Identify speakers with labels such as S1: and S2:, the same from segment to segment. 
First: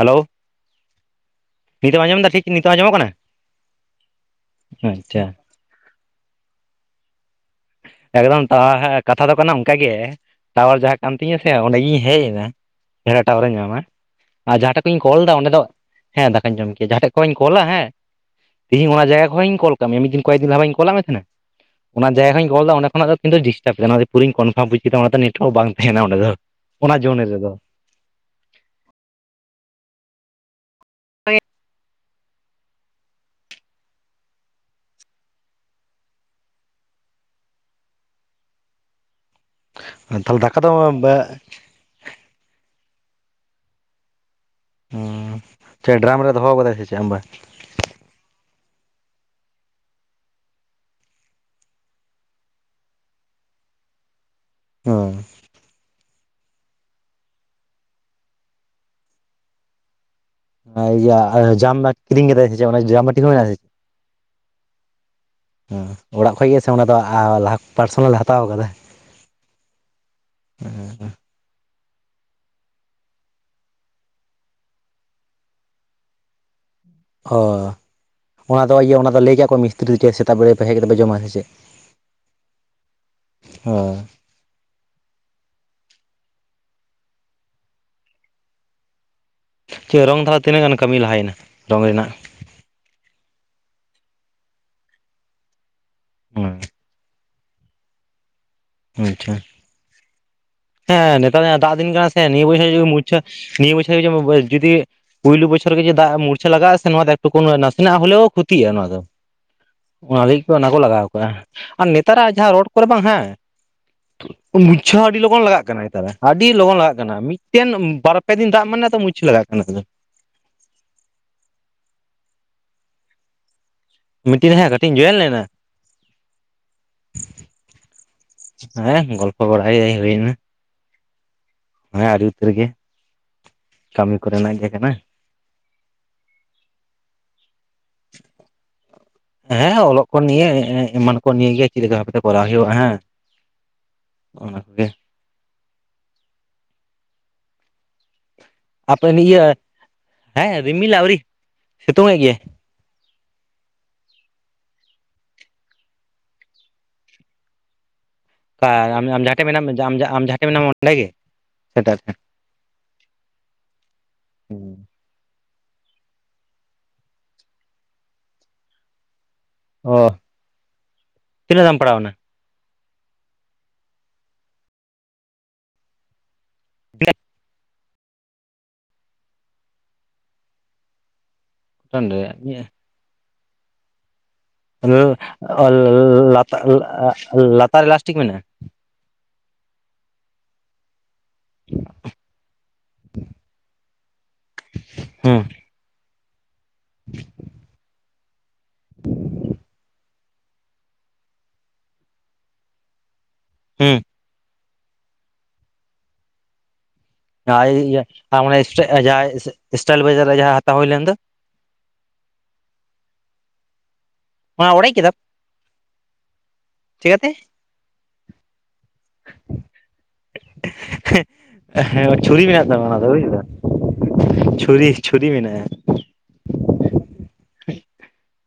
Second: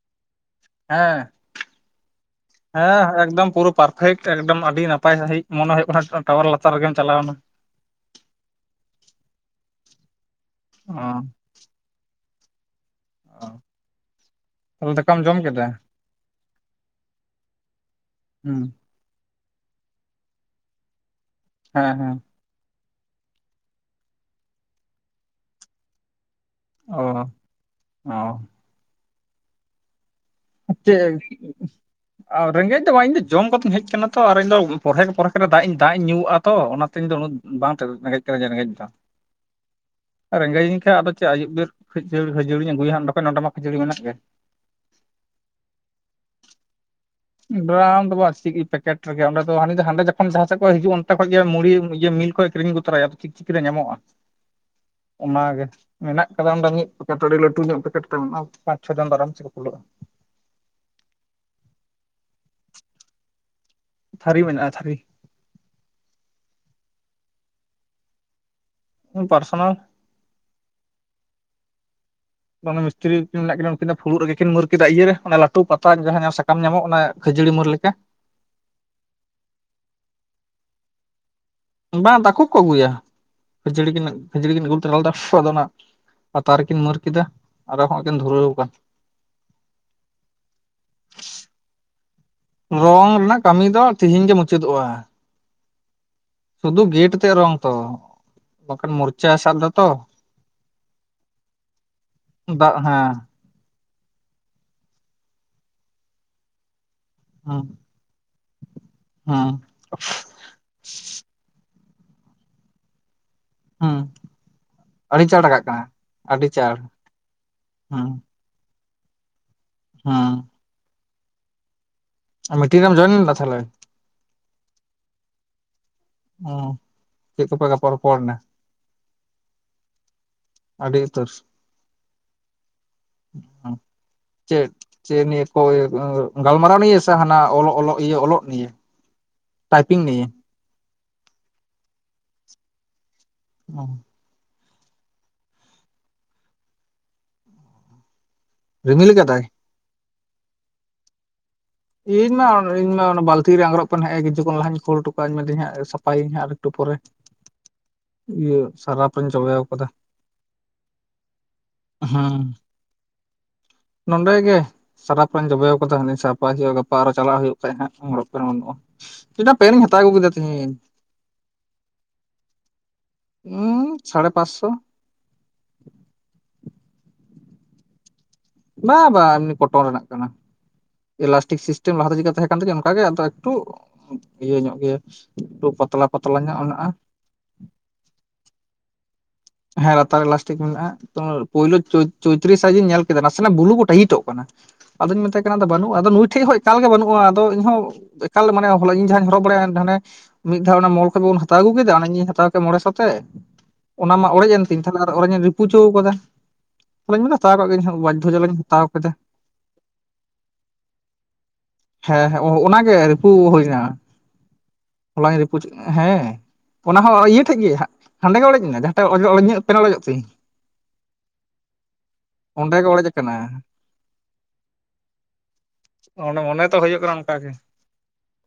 S1: Hello.
S2: ᱦᱮᱸ,
S1: ᱴᱷᱤᱠ ᱱᱤᱛᱚᱜ ᱟᱸᱡᱚᱢᱚᱜ ᱠᱟᱱᱟ
S2: ᱦᱮᱸ ᱮᱠᱫᱚᱢ ᱯᱩᱨᱟᱹ ᱯᱟᱨᱯᱷᱮᱠᱴ ᱮᱠᱫᱚᱢ ᱟᱹᱰᱤ ᱱᱟᱯᱟᱭ
S1: ᱟᱪᱪᱷᱟ
S2: ᱥᱟᱺᱦᱤᱡ ᱢᱚᱱᱮ ᱦᱩᱭᱩᱜ ᱠᱟᱱᱟ ᱴᱟᱣᱟᱨ ᱞᱟᱛᱟᱨ ᱨᱮᱜᱮᱢ ᱪᱟᱞᱟᱣ ᱮᱱᱟ᱾
S1: ᱮᱠᱫᱚᱢ ᱴᱟᱣᱟᱨ ᱠᱟᱛᱷᱟ ᱫᱚ ᱠᱟᱱᱟ ᱚᱝᱠᱟ ᱜᱮ, ᱴᱟᱣᱟᱨ ᱡᱟᱦᱟᱸ ᱠᱟᱱ ᱛᱤᱧᱟᱹ ᱥᱮ ᱚᱸᱰᱮ ᱜᱤᱧ ᱦᱮᱡ ᱮᱱᱟ᱾ ᱡᱟᱦᱟᱸ ᱨᱮ
S2: ᱚ
S1: ᱴᱟᱶᱟᱨᱮ ᱧᱟᱢᱟ᱾ ᱟᱨ ᱡᱟᱦᱟᱸ ᱴᱷᱮᱡ
S2: ᱛᱟᱦᱚᱞᱮ
S1: ᱠᱷᱚᱧ
S2: ᱫᱟᱠᱟᱢ
S1: ᱠᱚᱞ ᱮᱫᱟ
S2: ᱡᱚᱢ
S1: ᱚᱸᱰᱮ ᱫᱚ
S2: ᱠᱮᱫᱟ
S1: ᱦᱮᱸ ᱫᱟᱠᱟᱧ ᱡᱚᱢ ᱠᱮᱫᱟ, ᱡᱟᱦᱟᱸ ᱴᱷᱮᱡ ᱠᱷᱚᱧ ᱠᱚᱞᱟ ᱦᱮᱸ
S2: ᱦᱩᱸ
S1: ᱛᱤᱦᱤᱧ ᱚᱱᱟ ᱡᱟᱭᱜᱟ ᱠᱷᱚᱱᱤᱧ ᱠᱚᱞ ᱠᱟᱜ ᱢᱮᱭᱟ, ᱢᱤᱫ ᱫᱤᱱ ᱠᱚᱭᱮᱠ ᱫᱤᱱ ᱞᱟᱦᱟ ᱵᱟᱧ ᱠᱚᱞᱟᱜ ᱢᱮ ᱛᱟᱦᱮᱸᱱᱟ,
S2: ᱦᱮᱸ
S1: ᱚᱱᱟ
S2: ᱦᱮᱸ
S1: ᱡᱟᱭᱜᱟ ᱠᱷᱚᱧ ᱠᱚᱞ ᱫᱚ ᱚᱸᱰᱮ ᱠᱷᱚᱱᱟᱜ ᱫᱚ ᱠᱤᱱᱛᱩ ᱰᱤᱥᱴᱟᱵ ᱠᱮᱫᱟ ᱚᱱᱟ ᱯᱩᱨᱤᱧ ᱠᱚᱱᱯᱷᱟᱨᱢ ᱵᱩᱡᱽ ᱠᱮᱫᱟ ᱚᱱᱟ ᱫᱚ ᱱᱮᱴᱣᱟᱨᱠ ᱵᱟᱝ ᱛᱟᱦᱮᱸᱱᱟ ᱚᱸᱰᱮ ᱫᱚ᱾ ᱚᱱᱟ ᱡᱳᱱ
S2: ᱚ
S1: ᱨᱮᱫᱚ
S2: ᱚ᱾ ᱪᱮᱜ [inaudible] ᱟ ᱨᱮᱸᱜᱮᱡ ᱫᱚ ᱵᱟᱝ ᱤᱧᱫᱚ ᱡᱚᱢ ᱠᱟᱛᱮᱧ ᱦᱮᱡ ᱠᱟᱱᱟ ᱛᱚ ᱟᱨ ᱤᱧᱫᱚ ᱯᱚᱨᱮᱠ ᱯᱚᱨᱮᱠ ᱨᱮ ᱫᱟᱜ ᱤᱧ ᱫᱟᱜ ᱤᱧ ᱧᱩᱣᱟᱜᱼᱟ ᱛᱚ ᱚᱱᱟ ᱛᱮᱧ ᱫᱚ ᱩᱱᱟᱹᱜ ᱵᱟᱝ ᱨᱮᱜᱮᱡ ᱠᱟᱱᱟ ᱨᱮᱸᱜᱮᱡ ᱫᱚ᱾
S1: ᱛᱟᱦᱞᱮ ᱫᱟᱠᱟ ᱫᱚ ᱵᱮᱜ
S2: ᱠᱷᱟᱡᱟᱹᱲᱤ ᱠᱷᱟᱹᱡᱟᱹᱲᱤ ᱟᱹᱜᱩᱭᱟ ᱱᱚᱰᱮ ᱠᱷᱚᱱ ᱱᱚᱰᱮ ᱠᱷᱟᱹᱡᱟᱹᱲᱤ ᱢᱮᱱᱟᱜ ᱜᱮ᱾
S1: ᱦᱩᱸ ᱪᱮᱫ ᱰᱨᱟᱢ ᱨᱮ ᱫᱚᱦᱚ ᱠᱟᱫᱟᱭ ᱥᱮ ᱪᱮᱫ ᱟᱢᱵᱟ?
S2: ᱰᱨᱟᱢ ᱫᱚ ᱵᱟᱝ ᱪᱮᱫ ᱯᱮᱠᱮᱴ ᱨᱮᱜᱮ ᱚᱸᱰᱮ ᱫᱚ ᱦᱟᱸᱰᱮ ᱡᱚᱠᱷᱚᱱ ᱡᱟᱦᱟᱸᱮᱫᱚᱡ ᱦᱤᱡᱩᱜ ᱚᱱᱛᱮ ᱠᱷᱚᱱᱚᱡ ᱜᱮ ᱢᱩᱲᱤ ᱤᱭᱟᱹ ᱢᱤᱞ ᱠᱷᱚᱡ ᱮ ᱠᱤᱨᱤᱧ ᱛᱚᱨᱟᱭᱟ ᱪᱤᱠᱪᱤᱠᱤ ᱨᱮ ᱧᱟᱢᱚᱜᱼᱟ᱾
S1: ᱦᱮᱸ
S2: ᱚᱱᱟ ᱜᱮ᱾ ᱢᱮᱱᱟᱜ ᱠᱟᱫᱟ ᱚᱸᱰᱮ ᱢᱤᱫ ᱯᱮᱠᱮᱴ ᱟᱹᱰᱤ ᱞᱟᱹᱴᱩ ᱧᱚᱜ ᱢᱤᱫ ᱯᱮᱠᱮᱴ ᱢᱮᱱᱟᱜ ᱯᱟᱸᱪ ᱪᱷᱚ ᱡᱚᱱ ᱫᱟᱨᱟᱢ ᱥᱮ ᱠᱚ ᱠᱩᱞᱟᱹᱜᱼᱟ᱾
S1: ᱚᱱᱟ ᱤᱭᱟ ᱡᱟᱢᱵᱟᱴᱤ ᱠᱤᱨᱤᱧ ᱠᱟᱫᱟᱭ ᱥᱮ ᱪᱮᱫ ᱡᱟᱢᱵᱟᱴᱤ ᱦᱚ ᱢᱮᱱᱟᱜ ᱠᱟᱫᱟ ᱥᱮ ᱪᱮᱫ?
S2: ᱛᱷᱟᱹᱨᱤ ᱢᱮᱱᱟᱜᱼᱟ ᱛᱷᱟᱹᱨᱤ᱾
S1: ᱦᱩᱸ ᱚᱲᱟᱜ ᱠᱷᱚᱡ ᱜᱮ ᱥᱮ ᱟ ᱞᱟᱦᱟ ᱠᱷᱚᱱᱟᱜ ᱯᱟᱨᱥᱚᱱᱟᱞ ᱮ ᱦᱟᱛᱟᱣ ᱠᱟᱫᱟ?
S2: ᱦᱩᱸ ᱯᱟᱨᱥᱳᱱᱟᱞ
S1: ᱩᱸ ᱩᱸ᱾
S2: ᱚᱱᱮ ᱢᱤᱥᱛᱨᱤ ᱠᱤᱱ ᱢᱮᱱᱟᱜ ᱠᱤᱱᱟ ᱩᱱᱠᱤᱱ ᱫᱚ ᱯᱷᱩᱲᱩᱜ ᱨᱮᱜᱮ ᱠᱤᱱ ᱢᱟᱨ ᱠᱮᱫᱟ ᱤᱭᱟ ᱨᱮ ᱚᱱᱟ ᱞᱟᱹᱴᱩ ᱯᱟᱛᱟ ᱡᱟᱦᱟᱸ ᱥᱟᱠᱟᱢ ᱧᱟᱢᱚᱜ ᱚᱱᱮ
S1: ᱚ ᱚᱱᱟᱫᱚ ᱤᱭᱟᱹ ᱚᱱᱟᱫᱚ ᱞᱟᱹᱭ ᱠᱟᱫ ᱠᱚᱣᱟ ᱢᱤᱥᱛᱨᱤ ᱪᱮᱫ ᱥᱮᱛᱟᱜ ᱵᱮᱨᱟ ᱯᱮ ᱦᱮᱡ ᱠᱟᱛᱮᱫ ᱯᱮ ᱡᱚᱢᱟ ᱥᱮ ᱪᱮᱫ?
S2: ᱵᱟᱝ ᱫᱟᱠᱚ ᱠᱚ ᱟᱹᱜᱩᱭᱟ
S1: ᱚ
S2: ᱠᱷᱟᱹᱡᱲᱤ ᱠᱤᱱ ᱠᱷᱤᱡᱲᱤ ᱠᱤᱱ ᱟᱹᱜᱩ ᱛᱟᱨᱟ ᱞᱮᱫᱟ ᱟᱫᱚ ᱚᱱᱟ ᱯᱟᱛᱟ ᱨᱮᱠᱤᱱ ᱢᱟᱨ ᱠᱮᱫᱟ ᱟᱨᱦᱚ ᱦᱚᱭ ᱠᱤᱱ ᱫᱷᱩᱨᱟᱹᱣ ᱠᱟᱱ᱾
S1: ᱪᱮᱫ ᱨᱚᱝ ᱫᱷᱟᱨᱟ ᱛᱤᱱᱟᱹᱜ ᱜᱟᱱ ᱠᱟᱹᱢᱤ ᱞᱟᱦᱟᱭᱮᱱᱟ? ᱨᱚᱝ ᱨᱮᱱᱟᱜ?
S2: ᱨᱚᱝ ᱨᱮᱱᱟᱜ ᱠᱟᱹᱢᱤ ᱫᱚ ᱛᱤᱦᱤᱧ ᱜᱮ ᱢᱩᱪᱟᱹᱫᱚᱜᱼᱟ᱾
S1: [inaudible]
S2: ᱥᱩᱫᱷᱩ ᱜᱮᱴ ᱛᱮ ᱨᱚᱝ ᱛᱚ ᱵᱟᱠᱷᱟᱱ ᱢᱩᱨᱪᱟ
S1: ᱟᱪᱪᱷᱟ
S2: ᱥᱟᱵ ᱫᱟ ᱛᱚ᱾
S1: ᱦᱮᱸ ᱱᱮᱛᱟᱨ ᱫᱟᱜ ᱫᱤᱱ ᱠᱟᱱᱟ ᱥᱮ ᱱᱤᱭᱟᱹ [unintelligible]
S2: ᱫᱟᱜ ᱦᱮᱸ
S1: ᱢᱩᱨᱪᱷᱟ ᱱᱤᱭᱟᱹ ᱵᱚᱪᱷᱚᱨ ᱨᱮ ᱡᱩᱫᱤ ᱯᱩᱭᱞᱩ ᱵᱚᱪᱷᱚᱨ ᱨᱮ ᱜᱮ ᱡᱫᱟᱜ ᱢᱩᱨᱪᱷᱟ ᱞᱟᱜᱟᱜᱼᱟ ᱥᱮ ᱱᱚᱣᱟ ᱴᱩᱠᱩᱱ
S2: ᱦᱩᱸ
S1: ᱱᱟᱥᱮᱱᱟᱜ ᱦᱚᱞᱮᱣ ᱠᱷᱩᱚᱛᱤᱜᱼᱟ ᱱᱚᱣᱟ ᱫᱚ᱾
S2: ᱦᱩᱸ
S1: ᱚᱱᱟ ᱞᱟᱹᱜᱤᱫ ᱚᱱᱟ ᱠᱚ ᱞᱟᱜᱟᱣ ᱠᱟᱜᱼᱟ ᱟᱨ ᱱᱮᱛᱟᱨᱟᱜ ᱡᱟᱦᱟᱸ ᱨᱳᱰ ᱠᱚᱨᱮ ᱵᱟᱝ ᱦᱮᱸ
S2: ᱦᱩᱸ
S1: ᱢᱩᱨᱪᱷᱟ ᱦᱚ ᱟᱹᱰᱤ ᱞᱚ ᱞᱚᱜᱚᱱ ᱞᱟᱜᱟᱜ ᱠᱟᱱᱟ ᱱᱮᱭᱟᱨ ᱟᱹᱰᱤ ᱞᱚᱜᱚᱱ ᱞᱟᱜᱟᱜ ᱠᱟᱱᱟ ᱢᱤᱫᱴᱮᱱ
S2: ᱦᱩᱸ
S1: ᱵᱟᱨᱯᱮ ᱫᱤᱱ ᱫᱟᱜ ᱢᱟᱱᱮ ᱛᱚ ᱢᱩᱨᱪᱟ ᱞᱟᱜᱟᱜ ᱠᱟᱱᱟ ᱟᱫᱚ᱾
S2: ᱦᱮᱸ᱾ ᱢᱤᱴᱤᱝ ᱨᱮᱢ ᱡᱚᱭᱮᱱ ᱞᱮᱫᱟ ᱛᱟᱦᱚᱞᱮ?
S1: ᱢᱤᱴᱤᱱ ᱨᱮ ᱦᱟᱸᱜ ᱠᱟᱹᱴᱤᱡ ᱤᱧ ᱡᱚᱭᱮᱞ ᱞᱮᱱᱟ᱾
S2: ᱪᱮᱫ ᱠᱚᱯᱮ ᱜᱟᱯᱟ ᱨᱚᱯᱚᱲ ᱮᱱᱟ
S1: ᱦᱮᱸ ᱜᱚᱞᱯᱚ ᱵᱟᱲᱟ ᱦᱩᱭᱱᱟ᱾
S2: ᱟᱹᱰᱤ ᱩᱛᱟᱹᱨ᱾
S1: ᱦᱮᱸ ᱟᱹᱰᱤ ᱩᱛᱟᱹᱨ ᱜᱮ ᱠᱟᱹᱢᱤ ᱠᱚᱨᱮᱱᱟᱜ ᱜᱮ ᱠᱟᱱᱟ᱾
S2: ᱦᱳᱭ ᱜᱟᱞᱢᱟᱨᱟᱣ ᱱᱤᱭᱮ ᱥᱮ ᱦᱟᱸᱱᱟ ᱚᱞᱚ ᱚᱞᱚᱜ? ᱤᱭᱟᱹ ᱚᱞᱚᱜ ᱱᱤᱭᱮ
S1: ᱦᱮᱸ ᱚᱞᱚᱜ ᱠᱚ ᱱᱤᱭᱮ ᱮᱢᱟᱱ ᱠᱚ ᱱᱤᱭᱮ ᱜᱮ ᱪᱮᱫ ᱞᱮᱠᱟ ᱵᱷᱟᱵᱛᱮ ᱠᱚᱨᱟᱣ ᱦᱩᱭᱩᱜᱼᱟ ᱦᱮᱸ᱾
S2: ᱚ᱾
S1: ᱚᱱᱟ ᱠᱚᱜᱮ᱾ ᱟᱯᱮ
S2: ᱨᱤᱢᱤᱞ ᱠᱟᱫᱟᱭ
S1: ᱤᱭᱟᱹ ᱦᱮᱸ ᱨᱤᱢᱤᱞ ᱟᱣᱨᱤ᱾
S2: ᱤᱧ ᱢᱟ ᱤᱧ ᱢᱟ ᱚᱱᱟ ᱵᱟᱞᱛᱤ ᱨᱮ ᱟᱜᱽᱨᱚᱵ ᱠᱚ ᱮᱱᱮ ᱠᱤᱪᱩ ᱠᱷᱚᱱ ᱞᱟᱦᱟᱧ ᱠᱷᱳᱲ ᱦᱚᱴᱚ ᱠᱟᱜᱟᱧ ᱢᱮᱱᱫᱟᱹᱧ ᱦᱟᱸᱜ ᱥᱟᱯᱷᱟᱭᱟᱹᱧ ᱟᱨᱮᱠᱴᱩ ᱯᱚᱨᱮ ᱤᱭᱟᱹ
S1: ᱠᱟ ᱟᱢ
S2: ᱥᱟᱨᱟᱯ
S1: ᱟᱢ
S2: ᱨᱤᱧ
S1: ᱡᱟᱦᱟᱸ ᱴᱷᱮᱱ
S2: ᱡᱚᱵᱮᱣ
S1: ᱢᱮᱱᱟᱜ ᱢᱮ
S2: ᱠᱟᱫᱟ
S1: ᱟᱢ ᱡᱟᱦ ᱡᱟᱦᱟᱸᱴᱷᱮ ᱢᱮᱱᱟᱢᱟ ᱚᱸᱰᱮ ᱜᱮ ᱥᱮ ᱮᱴᱟᱜ ᱴᱷᱮᱱ
S2: ᱦᱮᱸ ᱱᱚᱸᱰᱮ ᱜᱮ ᱥᱟᱨᱟᱯᱷ ᱨᱮᱧ ᱡᱚᱵᱮᱣ ᱟᱠᱟᱫᱟ ᱦᱟᱱᱮ ᱥᱟᱯᱟ ᱦᱩᱭᱩᱜᱼᱟ ᱜᱟᱯᱟ ᱟᱨᱚ ᱪᱟᱞᱟᱜ ᱦᱩᱭᱩᱜ ᱠᱷᱟᱡ ᱦᱟᱸᱜ ᱟᱸᱜᱨᱚᱡ ᱯᱮᱱᱴ ᱦᱚᱸ ᱵᱟᱹᱱᱩᱜᱼᱟ᱾ ᱪᱮᱫᱟᱜ ᱯᱮᱱ ᱤᱧ ᱦᱟᱛᱟᱣ
S1: ᱚ
S2: ᱟᱹᱜᱩ ᱠᱮᱫᱟ ᱛᱤᱦᱤᱧ
S1: ᱛᱤᱱᱟᱹᱜ ᱫᱟᱢ ᱯᱟᱲᱟᱣᱱᱟ
S2: ᱩᱸᱻ ᱥᱟᱲᱮ ᱯᱟᱸᱪ ᱥᱚ
S1: [unintelligible]
S2: ᱵᱟᱼᱵᱟ ᱮᱢᱱᱤ ᱠᱚᱴᱚᱱ ᱨᱮᱱᱟᱜ ᱠᱟᱱᱟ᱾ ᱮᱞᱟᱥᱴᱤᱠ ᱥᱤᱥᱴᱮᱢ
S1: ᱠᱚᱴᱚᱱ
S2: ᱞᱟᱦᱟᱛᱮ ᱪᱤᱠᱟᱹᱛᱮ ᱛᱟᱦᱮᱸ ᱠᱟᱱ
S1: ᱨᱮᱭᱟᱜ?
S2: ᱛᱮᱜᱮ ᱚᱠᱟ ᱜᱮ ᱴᱩ
S1: ᱟ.
S2: ᱧᱚᱜ ᱢᱮᱱᱟᱜᱼᱟ
S1: [unintelligible] ᱞᱟᱛᱟᱨ ᱨᱮ ᱞᱟᱥᱴᱤᱠ ᱢᱮᱱᱟᱜᱼᱟ᱾
S2: ᱦᱮᱸ ᱞᱟᱛᱟᱨ ᱨᱮ ᱞᱟᱥᱴᱤᱠ ᱢᱮᱱᱟᱜᱼᱟ᱾ ᱯᱳᱭᱞᱳ‌ ᱪᱚ ᱪᱳᱭᱛᱨᱤᱥ ᱥᱟᱭᱤᱡ ᱤᱧ ᱧᱮᱞ ᱠᱮᱫᱟ ᱱᱟᱥᱮᱱᱟᱜ ᱵᱩᱞᱩ ᱠᱚ ᱴᱷᱮᱜ ᱜᱮ ᱴᱟᱭᱤᱴᱚᱜ ᱠᱟᱱᱟ᱾ ᱟᱫᱚᱧ
S1: ᱦᱩᱸ
S2: ᱢᱮᱛᱟᱭ ᱠᱟᱱᱟ ᱟᱫᱚ ᱵᱟᱹᱱᱩᱜ ᱟᱫᱚ ᱱᱩᱭ ᱴᱷᱮᱸ ᱦᱚᱸᱭ ᱮᱠᱟᱞ ᱜᱮ ᱵᱟᱹᱱᱩᱜᱼᱟ ᱟᱫᱚ ᱤᱧᱦᱚᱸ ᱮᱠᱟᱞ ᱢᱟᱱᱮ ᱦᱚᱞᱟ ᱤᱧ ᱡᱟᱦᱟᱸᱧ ᱦᱚᱨᱚᱜ ᱵᱟᱲᱟᱭᱟ ᱦᱟᱱᱮ ᱢᱤᱫ ᱫᱷᱟᱣ ᱚᱱᱟ ᱢᱚᱞ ᱠᱷᱚᱡ ᱵᱚᱱ ᱦᱟᱛᱟᱣ ᱟᱹᱜᱩ ᱠᱮᱫᱟ, ᱚᱱᱟ ᱤᱧᱤᱧ ᱦᱟᱛᱟᱣ ᱠᱮᱫ ᱢᱚᱬᱮ ᱥᱚᱛᱮᱜ
S1: ᱦᱮᱸ᱾
S2: ᱚᱱᱟ ᱢᱟ ᱚᱲᱮᱡ ᱮᱱ ᱛᱤᱧ ᱛᱟᱦᱚᱞᱮ ᱟᱨ ᱚᱲᱮᱡ ᱤᱧ ᱨᱤᱯᱩ ᱪᱩᱣ ᱟᱠᱟᱫᱟ ᱛᱟᱦᱚᱞᱮᱧ ᱢᱮᱱᱫᱟ ᱦᱟᱛᱟᱣ
S1: ᱟᱹᱭ
S2: ᱠᱟᱜ ᱜᱤᱧ
S1: ᱤᱭᱟᱹ
S2: ᱵᱟᱫᱽᱫᱷᱚ ᱡᱟᱞᱟᱧ
S1: ᱚᱱᱮ
S2: ᱦᱟᱛᱟᱣ
S1: [unintelligible]
S2: ᱠᱮᱫᱟ
S1: ᱡᱟᱦᱟᱸᱭ ᱥᱴᱟᱭᱤᱞ ᱵᱟᱡᱟᱨ ᱨᱮ ᱡᱟᱦᱟᱸ ᱦᱟᱛᱟᱣ ᱦᱩᱭ ᱞᱮᱱ ᱫᱚ
S2: ᱦᱮᱸ ᱦᱮᱸ ᱚᱱᱟ ᱜᱮ ᱨᱤᱯᱩ ᱦᱩᱭ ᱠᱟᱱᱟ᱾
S1: ᱚᱱᱟ ᱚᱲᱮᱡ ᱠᱮᱫᱟᱢ
S2: ᱚᱱᱟ ᱜᱮ ᱨᱤᱯᱩᱡ ᱦᱮᱸ ᱚᱱᱟ ᱦᱚᱸ
S1: ᱪᱤᱠᱟᱹᱛᱮ
S2: ᱤᱭᱟᱹ ᱴᱷᱮᱜ ᱜᱮ ᱦᱟᱸᱜ ᱦᱟᱸᱰᱮ ᱜᱮ ᱚᱲᱮᱡ ᱱᱟ ᱡᱟᱦ ᱚᱲᱮᱧᱟᱹᱜ ᱯᱮ ᱚᱲᱮᱡᱚᱜ ᱛᱤᱧ
S1: [unintelligible] ᱦᱮᱸ ᱪᱷᱩᱨᱤ ᱢᱮᱱᱟᱜ
S2: ᱚᱸᱰᱮ
S1: ᱛᱟᱢᱟ
S2: ᱜᱮ
S1: ᱚᱱᱟ
S2: ᱚᱲᱮᱡ
S1: ᱫᱚ ᱵᱩᱡᱽ
S2: ᱟᱠᱟᱱᱟ
S1: ᱫᱟᱢ ᱪᱷᱩᱨᱤ ᱪᱷᱩᱨᱤ ᱢᱮᱱᱟᱜᱼᱟ᱾
S2: ᱚᱱᱮ ᱢᱚᱱᱮ ᱛᱚ ᱦᱩᱭᱩᱜ ᱠᱟᱱᱟ ᱚᱱᱠᱟ ᱜᱮ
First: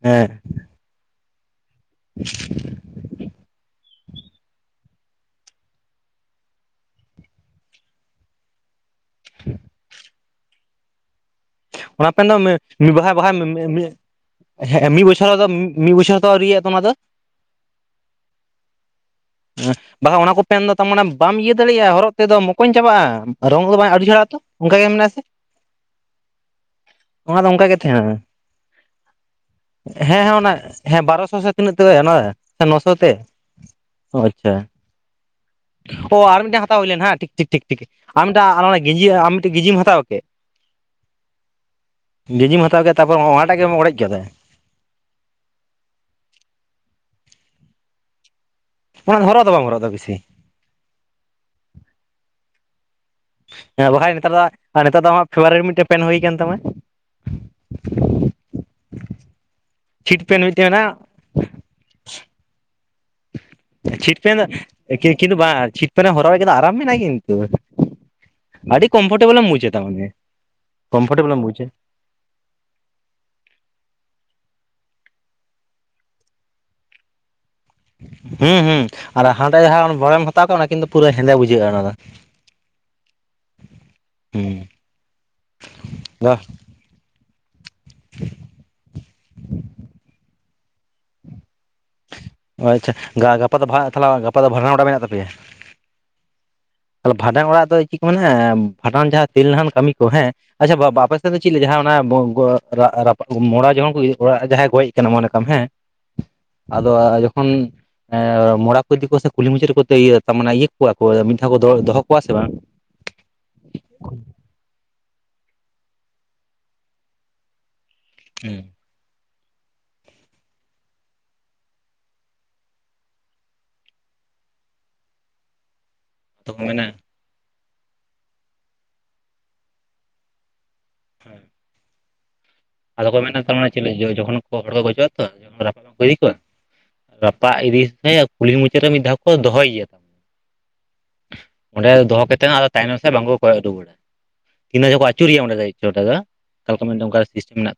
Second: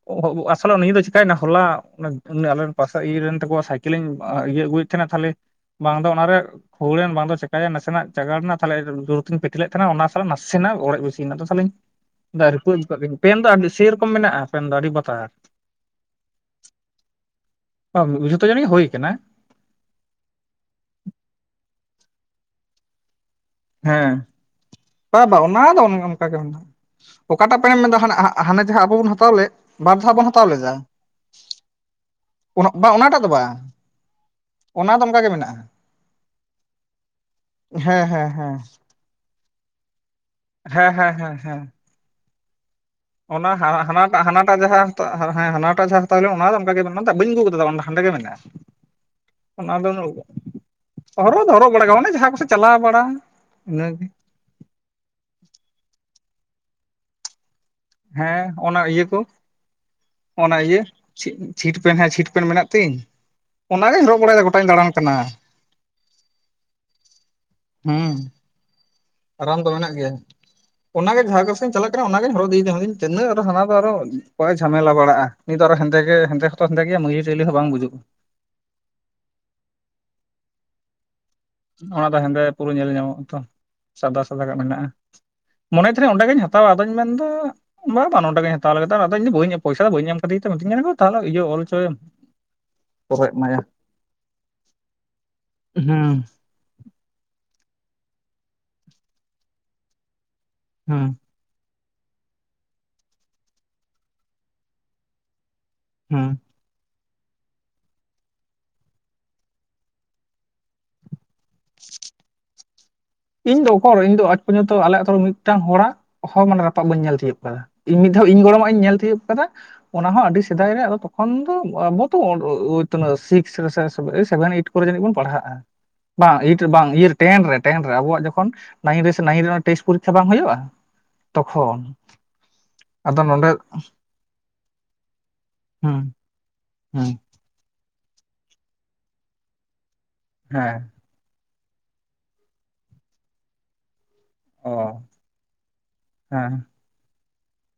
S1: ᱦᱮᱸ
S2: ᱟᱥᱚᱞᱚ ᱱᱤᱭᱟᱹ ᱫᱚ ᱪᱤᱠᱟᱹᱭᱮᱱᱟ ᱦᱚᱞᱟ [unintelligible] ᱩᱱᱤ ᱟᱞᱮ ᱨᱮᱱ ᱯᱟᱥᱮ ᱤᱭᱟᱹ ᱨᱮᱱ ᱛᱟᱠᱚᱣᱟ ᱥᱟᱭᱠᱮᱞᱤᱧ ᱟ ᱤᱭᱟᱹ ᱟᱹᱜᱩᱭᱮᱫ ᱛᱟᱦᱮᱱᱟ ᱛᱟᱦᱞᱮ ᱵᱟᱝ ᱫᱚ ᱚᱱᱟᱨᱮ ᱦᱩᱲᱮᱱ ᱵᱟᱝ ᱫᱚ ᱪᱮᱠᱟᱭᱮᱱ ᱱᱟᱥᱮᱱᱟᱜ ᱪᱟᱜᱟᱲᱱᱟ ᱛᱟᱦᱚᱞᱮ ᱡᱩᱨ ᱛᱤᱧ ᱯᱟᱹᱪᱷᱞᱟᱹᱭᱮᱫ ᱛᱟᱦᱮᱱᱟ ᱚᱱᱟ ᱛᱟᱦᱚᱞᱮ ᱱᱟᱥᱮᱱᱟᱜ ᱚᱲᱮᱡ ᱵᱮᱥᱤᱭᱮᱱᱟ ᱟᱫᱚ ᱛᱟᱦᱞᱚᱞᱮᱧ
S1: ᱚᱱᱟ ᱯᱮᱱ ᱫᱚ ᱢᱤᱫ ᱵᱟᱦᱟ ᱵᱟᱦᱟ ᱢᱮ ᱢᱮ
S2: ᱥᱮᱨᱚᱠᱚᱢ ᱢᱮᱱᱟᱜᱼᱟ ᱯᱮᱱ ᱫᱚ ᱟᱹᱰᱤ
S1: ᱦᱮᱸ ᱢᱤᱫ
S2: ᱵᱟᱛᱟᱨ
S1: ᱵᱚᱪᱷᱚᱨ ᱢᱤᱫ ᱵᱚᱪᱷᱚᱨ ᱫᱚ ᱟᱹᱣᱨᱤᱭᱟ ᱛᱟᱢᱟ ᱚᱫᱚ [inaudible]
S2: ᱟᱸ ᱡᱚᱛᱚ ᱡᱟᱹᱱᱤᱡ ᱦᱩᱭ ᱠᱟᱱᱟ᱾
S1: ᱦᱮᱸ ᱵᱟᱦᱟᱸ ᱚᱱᱟ ᱠᱚ ᱯᱮᱱ ᱫᱚ ᱛᱟᱢ ᱢᱟᱱᱮᱢ ᱵᱟᱢ ᱤᱭᱟᱹ ᱫᱟᱲᱮᱭᱟᱜᱼᱟ ᱦᱚᱨᱚᱜ ᱛᱮᱫᱚᱢ ᱢᱚᱠᱚᱧ ᱪᱟᱵᱟᱜᱼᱟᱢ ᱨᱚᱝ ᱠᱚᱫᱚ ᱵᱟᱸᱭ ᱟᱹᱰᱤ
S2: ᱦᱮᱸ
S1: ᱡᱷᱟᱲᱟ ᱟᱛᱚ ᱚᱱᱠᱟ ᱜᱮ ᱢᱮᱱᱟᱜ-ᱟ
S2: ᱵᱟ
S1: ᱥᱮ?
S2: ᱵᱟ ᱚᱱᱟ ᱫᱚ ᱚᱱᱮ ᱚᱱᱠᱟ ᱜᱮ ᱢᱮᱱᱟᱜ-ᱟ᱾
S1: ᱚᱱᱟ ᱫᱚ
S2: ᱚᱠᱟᱴᱟᱜ
S1: ᱚᱱᱠᱟ
S2: ᱯᱮ
S1: ᱜᱮ
S2: ᱮᱢ ᱮᱫᱟ
S1: ᱛᱟᱦᱮᱱᱟ
S2: ᱦᱟᱱᱮ ᱡᱟᱦᱟᱸ ᱟᱵᱚ ᱵᱚᱱ ᱦᱟᱛᱟᱣ ᱞᱮᱫ ᱵᱟᱨ ᱫᱷᱟᱸᱣ
S1: ᱦᱮᱸ
S2: ᱵᱚᱱ
S1: ᱦᱮᱸ
S2: ᱦᱟᱛᱟᱣ
S1: ᱚᱱᱟ
S2: ᱞᱮᱫᱟ
S1: ᱦᱮᱸ ᱵᱟᱨᱚᱥᱚ ᱥᱮ ᱛᱤᱱᱟᱹᱜ
S2: ᱾
S1: ᱛᱮ
S2: [inaudible]
S1: ᱥᱮ
S2: ᱚᱱᱟ ᱵᱟᱸ
S1: ᱱᱚᱥᱚ ᱛᱮ
S2: ᱚᱱᱟᱴᱟᱜ ᱫᱚ ᱵᱟᱸ ᱾
S1: ᱚ ᱟᱪᱪᱷᱟ ᱾ [inaudible] ᱚ ᱟᱨ ᱢᱤᱫᱴᱮᱱ ᱦᱟᱛᱟᱣ ᱦᱩᱭ ᱞᱮᱱ ᱦᱟᱸ ᱴᱷᱤᱠ ᱴᱷᱤᱠ ᱴᱷᱤᱠ ᱴᱷᱤᱠ
S2: ᱦᱮᱸ
S1: ᱟᱨ
S2: ᱦᱮᱸ
S1: ᱢᱤᱫ ᱴ
S2: ᱦᱮᱸ
S1: ᱟᱨ ᱦᱚᱸ ᱚᱱᱟ ᱜᱮᱸᱡᱤ ᱟᱢ ᱢᱤᱫᱴᱮᱱ ᱜᱮᱡᱤᱢ ᱦᱟᱛᱟᱣ ᱠᱮᱫ ᱾
S2: ᱦᱮᱸ ᱦᱮᱸ ᱦᱮᱸ ᱦᱮᱸ᱾
S1: ᱜᱮᱸᱡᱤᱢ ᱦᱟᱛᱟᱣ ᱠᱮᱫ ᱛᱟᱯᱚᱨ ᱚᱱᱟᱴᱟᱜ ᱜᱮᱢ ᱚᱲᱮᱡ ᱠᱮᱫᱟ?
S2: ᱴᱟᱜ ᱡᱟᱦᱟᱸ ᱦᱟᱱᱟᱴᱟᱜ ᱡᱟᱦᱟᱸ ᱦᱟᱛᱟᱣ ᱦᱩᱭ ᱞᱮᱱ ᱚᱱᱟ ᱫᱚ ᱚᱱᱠᱟ ᱜᱮ ᱵᱟᱹᱧ ᱟᱹᱜᱩ ᱠᱟᱫᱟ ᱛᱚ ᱦᱟᱸᱰᱮ ᱜᱮ ᱢᱮᱱᱟᱜ-ᱟ
S1: ᱚᱱᱟ ᱫᱚ ᱦᱚᱨᱚᱜ
S2: ᱾
S1: ᱵᱟᱢ
S2: ᱚᱱᱟ
S1: ᱦᱚᱨᱚᱜ ᱫᱟ
S2: ᱫᱚ
S1: ᱵᱮᱥᱤ
S2: ᱩ ᱦᱚᱨᱚᱜ ᱫᱚ ᱦᱚᱨᱚᱜ ᱵᱟᱲᱟ ᱜᱮ ᱚᱱᱮ ᱡᱟᱦᱟᱸ ᱠᱚᱥᱮᱫ ᱪᱟᱞᱟᱣ ᱵᱟᱲᱟ ᱾
S1: ᱦᱮᱸ ᱵᱟᱠᱷᱟᱡ ᱱᱤᱛᱟᱨ ᱟᱜ ᱱᱮᱛᱟᱨ ᱫᱚ ᱟᱢᱟᱜ ᱯᱷᱮᱵᱽᱨᱮᱨ ᱢᱤᱫᱴᱮᱸᱱ ᱯᱮᱱ ᱦᱩᱭ ᱟᱠᱟᱱ ᱛᱟᱢᱟ ᱾
S2: ᱦᱮᱸ ᱚᱱᱟ ᱤᱭᱟᱹ ᱠᱚ᱾
S1: ᱪᱷᱤᱴ ᱯᱮᱱ
S2: ᱚᱱᱟ
S1: ᱢᱤᱫᱴᱮᱱ
S2: ᱤᱭᱟᱹ
S1: ᱢᱮᱱᱟᱜᱼᱟ
S2: ᱪᱷᱤᱴ ᱯᱮᱱᱴ ᱦᱟᱸᱜ ᱪᱷᱤᱴ ᱯᱮᱱᱴ ᱢᱮᱱᱟᱜ ᱛᱤᱧ ᱾
S1: ᱪᱷᱤᱴ ᱯᱮᱱ ᱫᱚ ᱮᱠᱮ ᱮᱠᱤ ᱫᱩ ᱵᱟᱝ ᱪᱷᱤᱴᱯᱮᱱ ᱦᱚᱨᱟᱭ ᱠᱤᱫᱟ ᱟᱨᱟᱢ ᱢᱮᱱᱟᱜ-ᱟ ᱠᱤᱱᱛᱩ᱾
S2: ᱦᱩᱸ ᱾
S1: ᱟᱹᱰᱤ ᱠᱚᱢᱯᱷᱚᱴᱮᱵᱚᱞ
S2: ᱟᱨᱟᱢ ᱫᱚ ᱢᱮᱱᱟᱜ ᱜᱮᱭᱟ ᱚᱱᱟᱜᱮ ᱡᱟᱦᱟᱸ ᱠᱚ
S1: ᱵᱩᱡᱟ
S2: ᱥᱮᱤᱧ ᱪᱟᱞᱟᱜ ᱚᱱᱟᱜᱤᱧ ᱦᱚᱨᱚᱜ ᱤᱫᱤᱭ ᱫᱟ ᱢᱮᱱ ᱫᱟᱹᱧ ᱛᱤᱱᱟᱹᱜ ᱟᱨᱚ ᱦᱟᱱᱟ ᱫᱚ ᱟᱨᱚ ᱚᱠᱚᱭ ᱡᱷᱟᱢᱮᱞᱟ ᱵᱟᱲᱟᱜ-ᱟ ᱱᱤᱛ ᱫᱚ ᱟᱨᱚ ᱦᱮᱸᱫᱮ ᱜᱮ ᱦᱮᱸᱫᱮ ᱛᱚ ᱦᱮᱸᱫᱮ ᱜᱮᱭᱟ ᱢᱟᱹᱭᱞᱟᱹ ᱴᱟᱹᱭᱞᱟᱹ ᱦᱚᱸ ᱵᱟᱝ ᱵᱩᱡᱩᱜ-ᱟ ᱾
S1: ᱦᱩᱸ ᱦᱩᱸ ᱟᱨ ᱦᱟᱸᱰᱮ ᱡᱟᱦᱟᱸ [inaudible] ᱦᱟᱛᱟᱣ ᱠᱮᱫ ᱚᱱᱟ ᱠᱤᱱ ᱫᱚ
S2: ᱚᱱᱟ ᱫᱚ ᱦᱮᱸᱫᱮ ᱯᱩᱨᱟᱹ ᱧᱮᱞ ᱧᱟᱢᱚᱜ-ᱟ ᱛᱚ᱾ ᱥᱟᱫᱟ ᱥᱟᱫᱟ ᱜᱮ ᱢᱮᱱᱟᱜ-ᱟ ᱢᱚᱱᱮᱡ ᱛᱟᱦᱮᱸᱤᱧ ᱚᱸᱰᱮ
S1: ᱫᱚ
S2: ᱜᱤᱧ ᱦᱟᱛᱟᱣᱟ ᱟᱫᱚᱧ ᱢᱮᱱᱫᱟ ᱵᱟ ᱵᱟᱝ ᱱᱚᱰᱮᱜᱤᱧ ᱦᱟᱛᱟᱣ ᱞᱮᱫᱟ ᱟᱫᱚᱧ ᱟᱫᱚ ᱤᱧ ᱮᱢ ᱯᱚᱭᱥᱟ ᱫᱚ ᱵᱟᱹᱧ ᱮᱢ ᱠᱟᱛᱮᱫ ᱛᱚ ᱢᱤᱛᱟᱹᱧ ᱠᱟᱱᱟ ᱠᱚ ᱛᱟᱦᱚᱞᱮ ᱤᱭᱟᱹ ᱚᱞᱦᱚᱪᱚᱭᱮᱢ᱾
S1: ᱚ ᱟᱪᱪᱷᱟ ᱜᱟᱯᱟ ᱫᱚ ᱛᱟᱦᱚᱞᱮ ᱜᱟᱯᱟ ᱫᱚ ᱵᱷᱟᱰᱟᱱ ᱚᱲᱟᱜ ᱢᱮᱱᱟᱜ ᱛᱟᱯᱮᱭᱟ?
S2: ᱦᱩᱸ
S1: ᱛᱟᱦᱚᱞᱮ ᱵᱷᱟᱸᱰᱟᱱ ᱚᱲᱟᱜ ᱫᱚ ᱪᱮᱫ ᱠᱚ ᱢᱮᱱᱟ ᱵᱷᱟᱸᱰᱟᱱ ᱡᱟᱦᱟᱸ ᱛᱮᱞ ᱱᱟᱦᱟᱱ ᱠᱟᱹᱢᱤ ᱠᱚ ᱦᱮᱸ ᱟᱪᱪᱷᱟ ᱵᱟ
S2: ᱦᱩᱸ
S1: ᱟᱯᱮ ᱥᱮᱫ ᱪᱮᱫ ᱞᱮᱠᱟ ᱡᱟᱦᱟᱸ ᱚᱱᱟ ᱢᱚᱲᱟ ᱡᱚᱠᱷᱚᱱ ᱠᱚ ᱤᱫᱤ ᱠᱚᱣᱟ ᱡᱟᱦᱟᱸᱭ ᱜᱚᱡ ᱟᱠᱟᱱᱟ ᱢᱚᱱᱮ ᱠᱟᱜ ᱦᱮᱸ [inaudible]
S2: ᱦᱩᱸ
S1: ᱟᱫᱚ ᱡᱚᱠᱷᱚᱱ ᱢᱚᱲᱟ ᱠᱚ ᱤᱫᱤ ᱠᱚᱣᱟ ᱥᱮ ᱠᱩᱞᱦᱤ ᱢᱩᱪᱟᱹᱫ ᱨᱮ ᱠᱚ ᱮ ᱤᱭᱟᱹ ᱠᱚᱣᱟ ᱠᱚ [inaudible] ᱫᱚ ᱫᱚᱦᱚ ᱠᱚᱣᱟ ᱥᱮ ᱵᱟᱝ?
S2: ᱤᱧ ᱫᱚ ᱚᱠᱟᱨᱮ ᱟᱡ ᱯᱚᱨᱡᱚᱱᱛᱚ ᱟᱞᱮ ᱟᱛᱳ ᱨᱮ ᱢᱤᱫᱴᱟᱝ ᱦᱚᱲᱟᱜ ᱦᱚ ᱨᱟᱯᱟᱜ ᱵᱟᱹᱧ ᱧᱮᱞ ᱛᱤᱭᱳᱜ ᱟᱠᱟᱫᱟ ᱾ ᱤᱧ ᱢᱤᱫ ᱫᱷᱟᱣ ᱤᱧ ᱜᱚᱲᱚᱢᱟᱜ ᱤᱧ ᱧᱮᱞ ᱛᱤᱭᱳᱜ ᱠᱟᱫᱟ ᱾ ᱚᱱᱟ ᱦᱚᱸ ᱟᱹᱰᱤ ᱥᱮᱫᱟᱭ ᱨᱮ ᱟᱫᱚ ᱛᱚᱠᱷᱚᱱ ᱫᱚ ᱟᱵᱚᱛᱚ ᱥᱤᱥᱠ ᱨᱮ ᱥᱮᱵᱷᱮᱱ ᱮᱭᱤᱴ ᱠᱚᱨᱮ ᱡᱟᱹᱱᱤᱡ ᱵᱚᱱ ᱯᱟᱲᱟᱜ-ᱟ
S1: [unintelligible]
S2: ᱵᱟᱝ ᱟᱭᱤᱴ ᱨᱮ ᱵᱟᱝ
S1: ᱢᱮᱱᱟ
S2: ᱴᱮᱱ ᱨᱮ ᱴᱮᱱ ᱨᱮ ᱟᱵᱚᱣᱟᱜ ᱡᱚᱠᱷᱚᱱ ᱱᱟᱭᱤᱱ ᱨᱮ ᱥᱮ ᱱᱟᱭᱤᱱ ᱨᱮ ᱴᱮᱥᱴ ᱯᱚᱨᱤᱠᱷᱟ ᱵᱟᱝ ᱦᱩᱭᱩᱜ-ᱟ ᱛᱚᱠᱷᱚᱱ
S1: ᱟᱫᱚ ᱠᱚ ᱢᱮᱱᱟ ᱛᱟᱨᱢᱟᱱᱮ ᱡᱚᱠᱷᱚᱱ ᱠᱚ ᱦᱚᱲ ᱠᱚ ᱜᱚᱡᱚᱜ-ᱟ ᱛᱚ ᱨᱟᱯᱟᱜ ᱵᱟᱠᱚ
S2: ᱦᱩᱸ
S1: ᱤᱫᱤ ᱠᱚᱣᱟ
S2: ᱦᱩᱸ
S1: ᱨᱟᱯᱟᱜ ᱤᱫᱤ ᱥᱩᱢᱟᱹᱭ ᱠᱩᱞᱦᱤ ᱢᱩᱪᱟᱹᱫ ᱨᱮ ᱢᱤᱫ ᱫᱷᱟᱣ ᱠᱚ ᱫᱚᱦᱚᱭᱮᱭᱟ ᱾
S2: ᱦᱮᱸ
S1: ᱚᱸᱰᱮ ᱫᱚᱦᱚ ᱠᱟᱛᱮᱫ ᱦᱚᱸ ᱛᱟᱭᱱᱚᱢ ᱥᱮᱫ ᱵᱟᱝᱠᱚ ᱠᱚᱭᱚᱜ ᱨᱩᱣᱟᱹᱲᱟ ᱾
S2: ᱚ
S1: ᱛᱤᱱᱟᱹ ᱡᱚᱦᱚ ᱠᱚ ᱟᱹᱪᱩᱨᱮᱭᱟ ᱚᱸᱰᱮ ᱫᱚ
S2: ᱦᱮᱸ
S1: [inaudible] ᱚᱱᱠᱟ [inaudible] ᱢᱮᱱᱟᱜ